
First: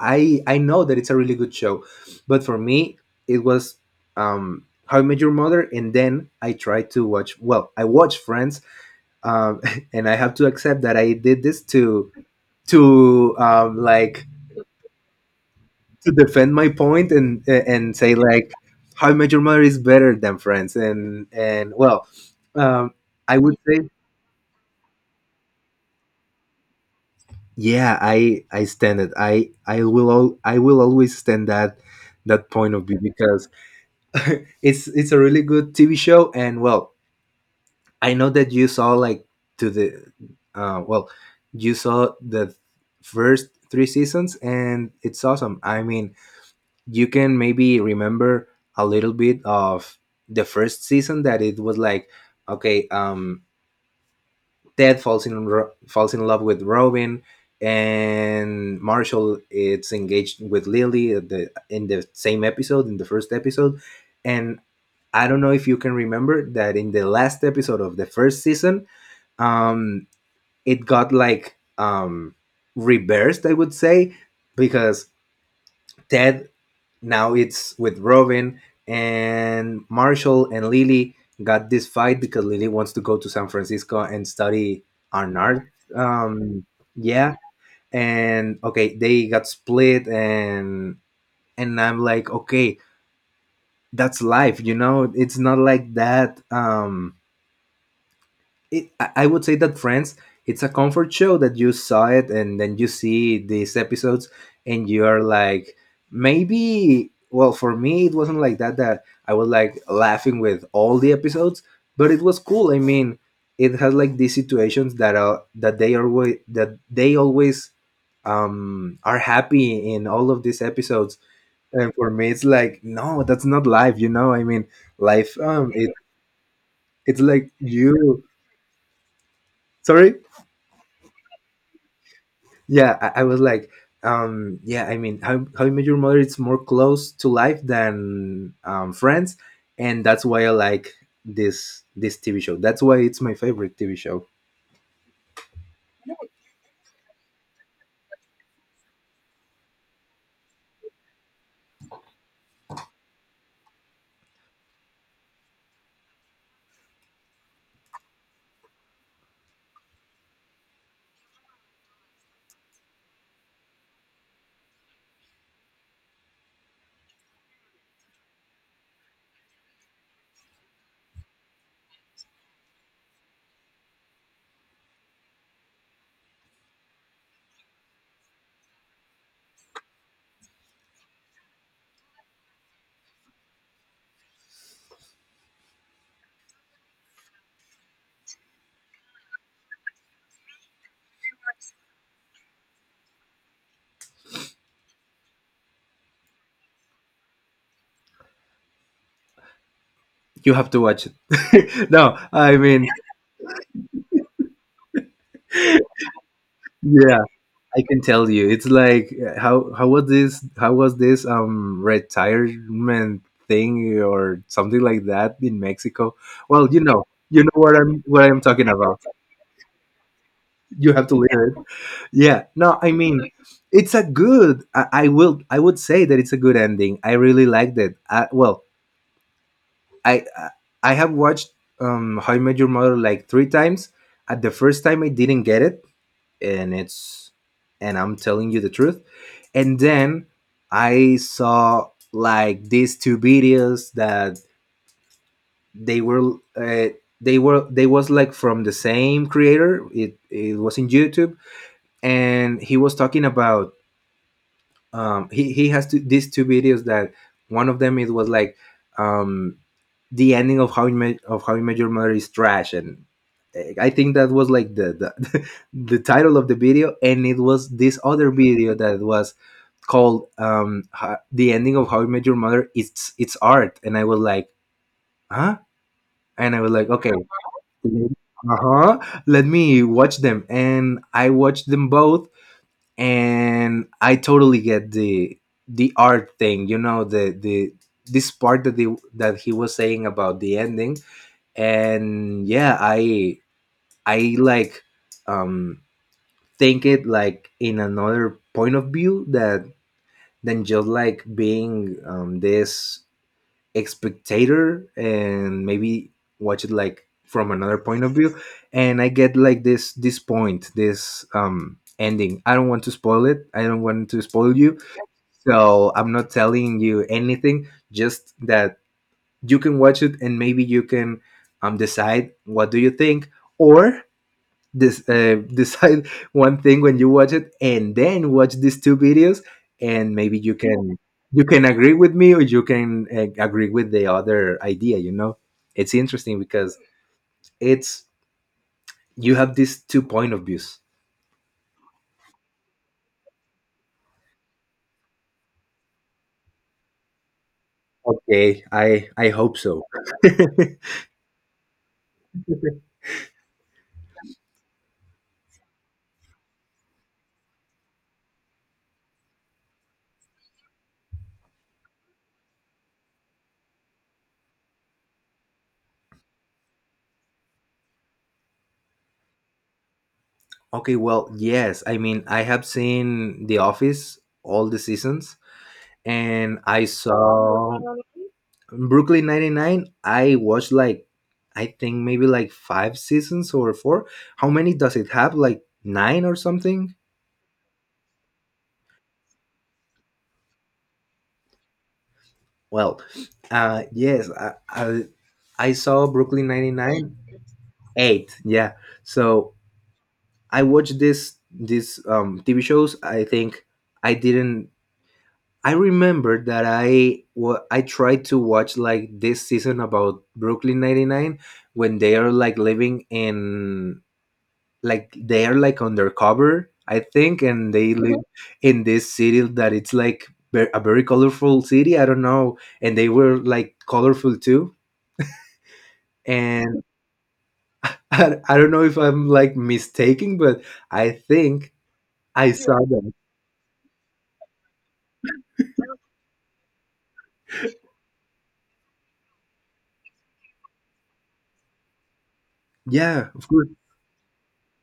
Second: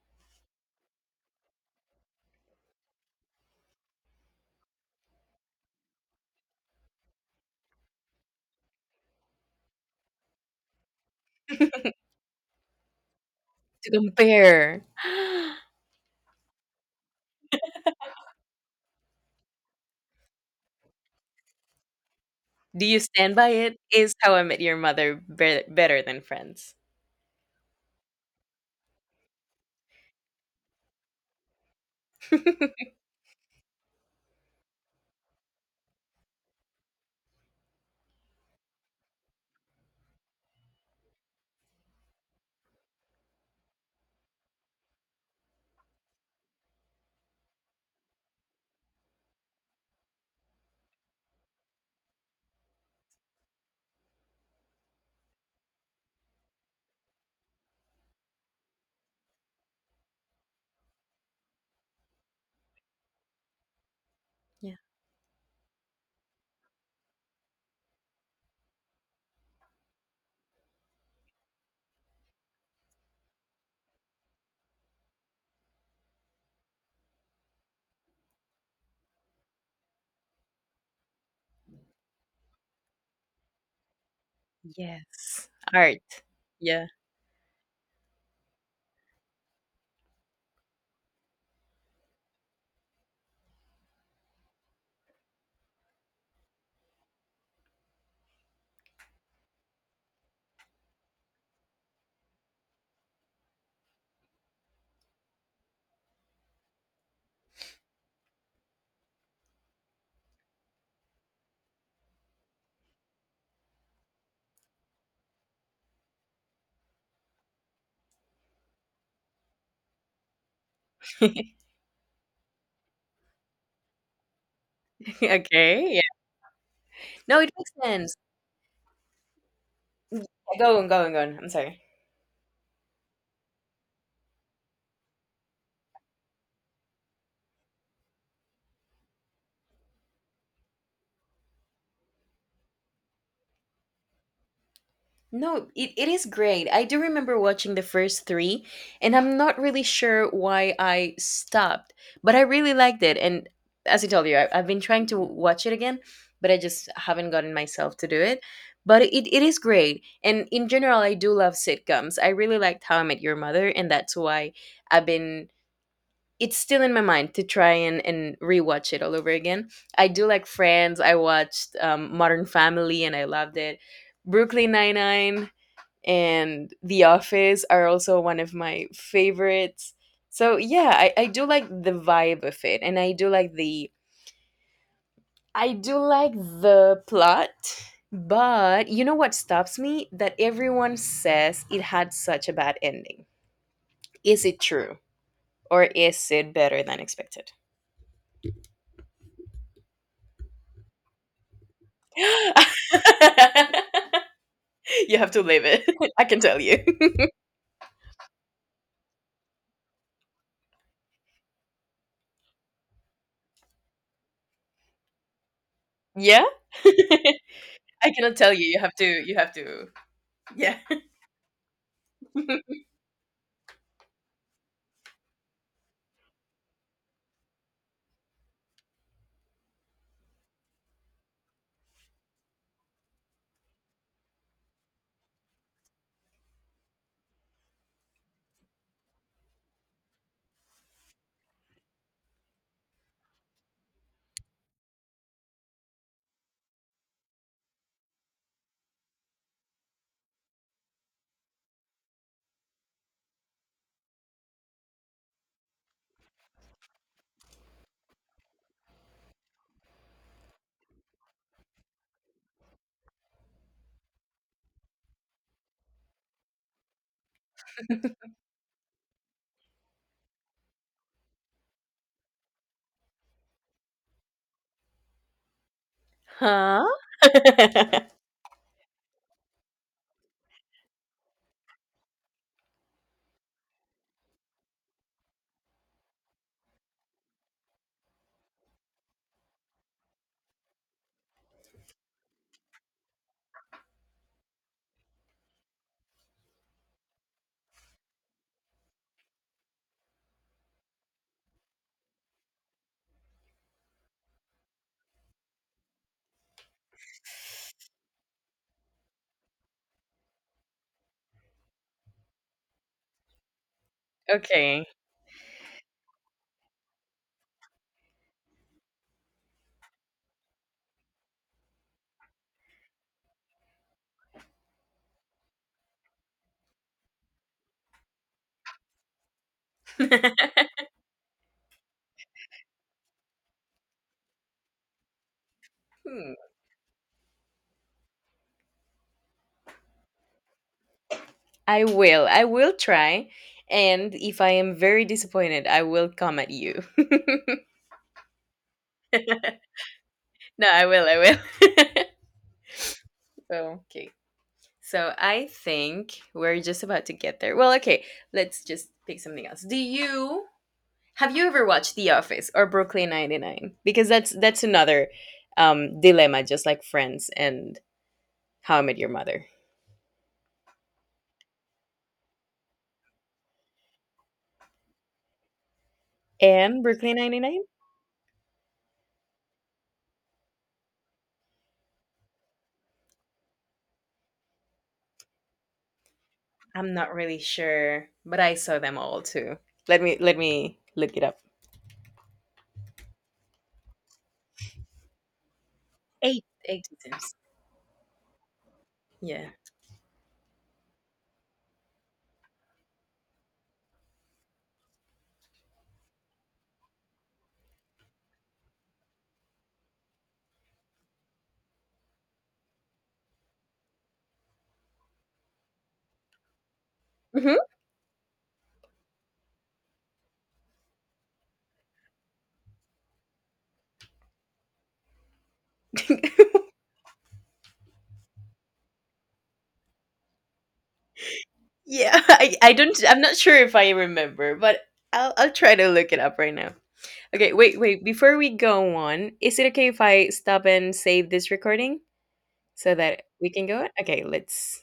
B: I know that it's a really good show, but for me it was, How I Met Your Mother, and then I tried to watch. Well, I watched Friends, um, and I have to accept that I did this to
A: To
B: like,
A: compare,
B: to defend my point, and say, like, How I Met Your Mother is better than Friends, and, well,
A: do
B: um,
A: you stand
B: I
A: by
B: would
A: it?
B: say,
A: Is How I Met Your Mother better than Friends?
B: yeah, I stand it. I will always stand that point of view, because it's a really good TV show, and well, I know that you saw like to the, well, you saw the first three seasons, and it's awesome. I mean, you can maybe remember a little bit of the first season that it was like, okay, Ted falls in love with Robin, and Marshall is engaged with Lily at in the same episode, in the first episode. And
A: Yeah.
B: I don't know if you can remember that in the last episode of the first season, um, it got like reversed, I would say, because Ted now it's with Robin and Marshall and Lily got this fight because Lily wants to go to San Francisco and study an
A: Yes.
B: art.
A: Art.
B: Um,
A: Yeah.
B: yeah, and okay, they got split, and I'm like, okay, that's life, you know. It's not like that. It, I would say that Friends, it's a comfort show that you saw it and then you see these episodes and you're like, maybe, well, for me, it wasn't like that, that I was like laughing with all the episodes, but it was cool. I mean, it has like these situations that they are always that they always are happy in all of these episodes and for me it's like no that's not life you know I mean life
A: Okay.
B: it,
A: Yeah.
B: it's
A: No, it
B: like
A: makes sense.
B: you sorry
A: Yeah, go on, I'm sorry.
B: yeah I was like yeah I mean how I met your mother it's more close to life than Friends and that's why I like this TV show that's why it's my favorite TV show.
A: No, it is great. I do remember watching the first three, and I'm not really sure why I stopped, but I really liked it. And as I told you, I've been trying to watch it again, but I just haven't gotten myself to do it. But it is great. And in general, I do love sitcoms. I really liked How I Met Your Mother, and that's why I've been. It's still in my mind to try and, rewatch it all over again. I do like Friends. I watched Modern Family, and I loved it. Brooklyn Nine Nine and The Office are also one of my favorites. So yeah, I do like the vibe of it, and I do like the plot, but you know what stops me? That everyone says it had such a bad ending. Is it true? Or is it better than expected?
B: You have to watch it no I mean
A: You have to live it. I can tell you.
B: yeah I can tell you it's like how was this retirement thing or something like that in Mexico.
A: Yeah?
B: Well you know
A: I
B: what
A: cannot
B: I'm
A: tell you.
B: talking
A: You have
B: about.
A: to you have to. Yeah.
B: You have to leave. Yeah, no I mean it's a good I will I would say that it's a good ending I really liked it well I I have watched how I met your mother like three times. At the first time I didn't get it, and it's, and I'm telling you the truth, and then I saw like these two videos that they were they was like from the same creator it was in YouTube and he was talking about he has to these two videos that one of them it was like um the ending of how you met your mother is trash and I think that was like the, the title of the video, and it was this other video that was called the ending of how you met your mother it's art, and I was like huh, and I was
A: Huh?
B: like okay, uh-huh, let me watch them, and I watched them both, and I totally get the art thing. You know the this part that the that he was saying about the ending, and yeah, I like um think it like in another point of view that than just like being this spectator, and maybe watch it like from another point of view, and I get like this point this ending. I don't want to spoil it, I don't want to spoil you,
A: Okay.
B: so I'm not telling you anything, just that you can watch it and maybe you can decide what do you think, or this decide one thing when you watch it, and then watch these two videos, and maybe you can agree with me, or you can agree with the other idea, you know. It's
A: Hmm.
B: interesting because it's you have these two point of views.
A: I will. I will try. And if I am very disappointed, I will come at you.
B: Okay I hope so.
A: No, I will. I will. Okay. So I think we're just about to get there. Well, okay. Let's just pick something else. Do you have you ever watched The Office or Brooklyn 99? Because that's another dilemma, just like Friends and How I Met Your Mother.
B: Okay, well, yes. I mean, I have seen The Office all the seasons, and
A: And
B: I
A: Brooklyn 99?
B: saw Brooklyn 99. I watched like, I think maybe like five seasons or four. How many does it have? Like nine or
A: I'm
B: something?
A: not really sure, but I saw them all too. Let me look it up.
B: Well, yes, I saw Brooklyn
A: Eight
B: 99,
A: times.
B: eight. Yeah.
A: Yeah.
B: So I watched this TV shows. I think I didn't I remember that I tried to watch like this season about Brooklyn 99 when they are like living in like they are like undercover I think
A: Hmm.
B: and they Mhm. live Mhm. in this city that it's like a very colorful city, I don't know, and they were like colorful too, and I don't know if I'm like mistaken, but I think
A: Yeah.
B: I
A: I
B: saw
A: don't,
B: them
A: I'm not sure if I remember, but I'll try to look it up right now. Okay, wait, wait. Before we go on, is it okay if I stop and save this recording so that
B: yeah of
A: we can go
B: course.
A: on? Okay, let's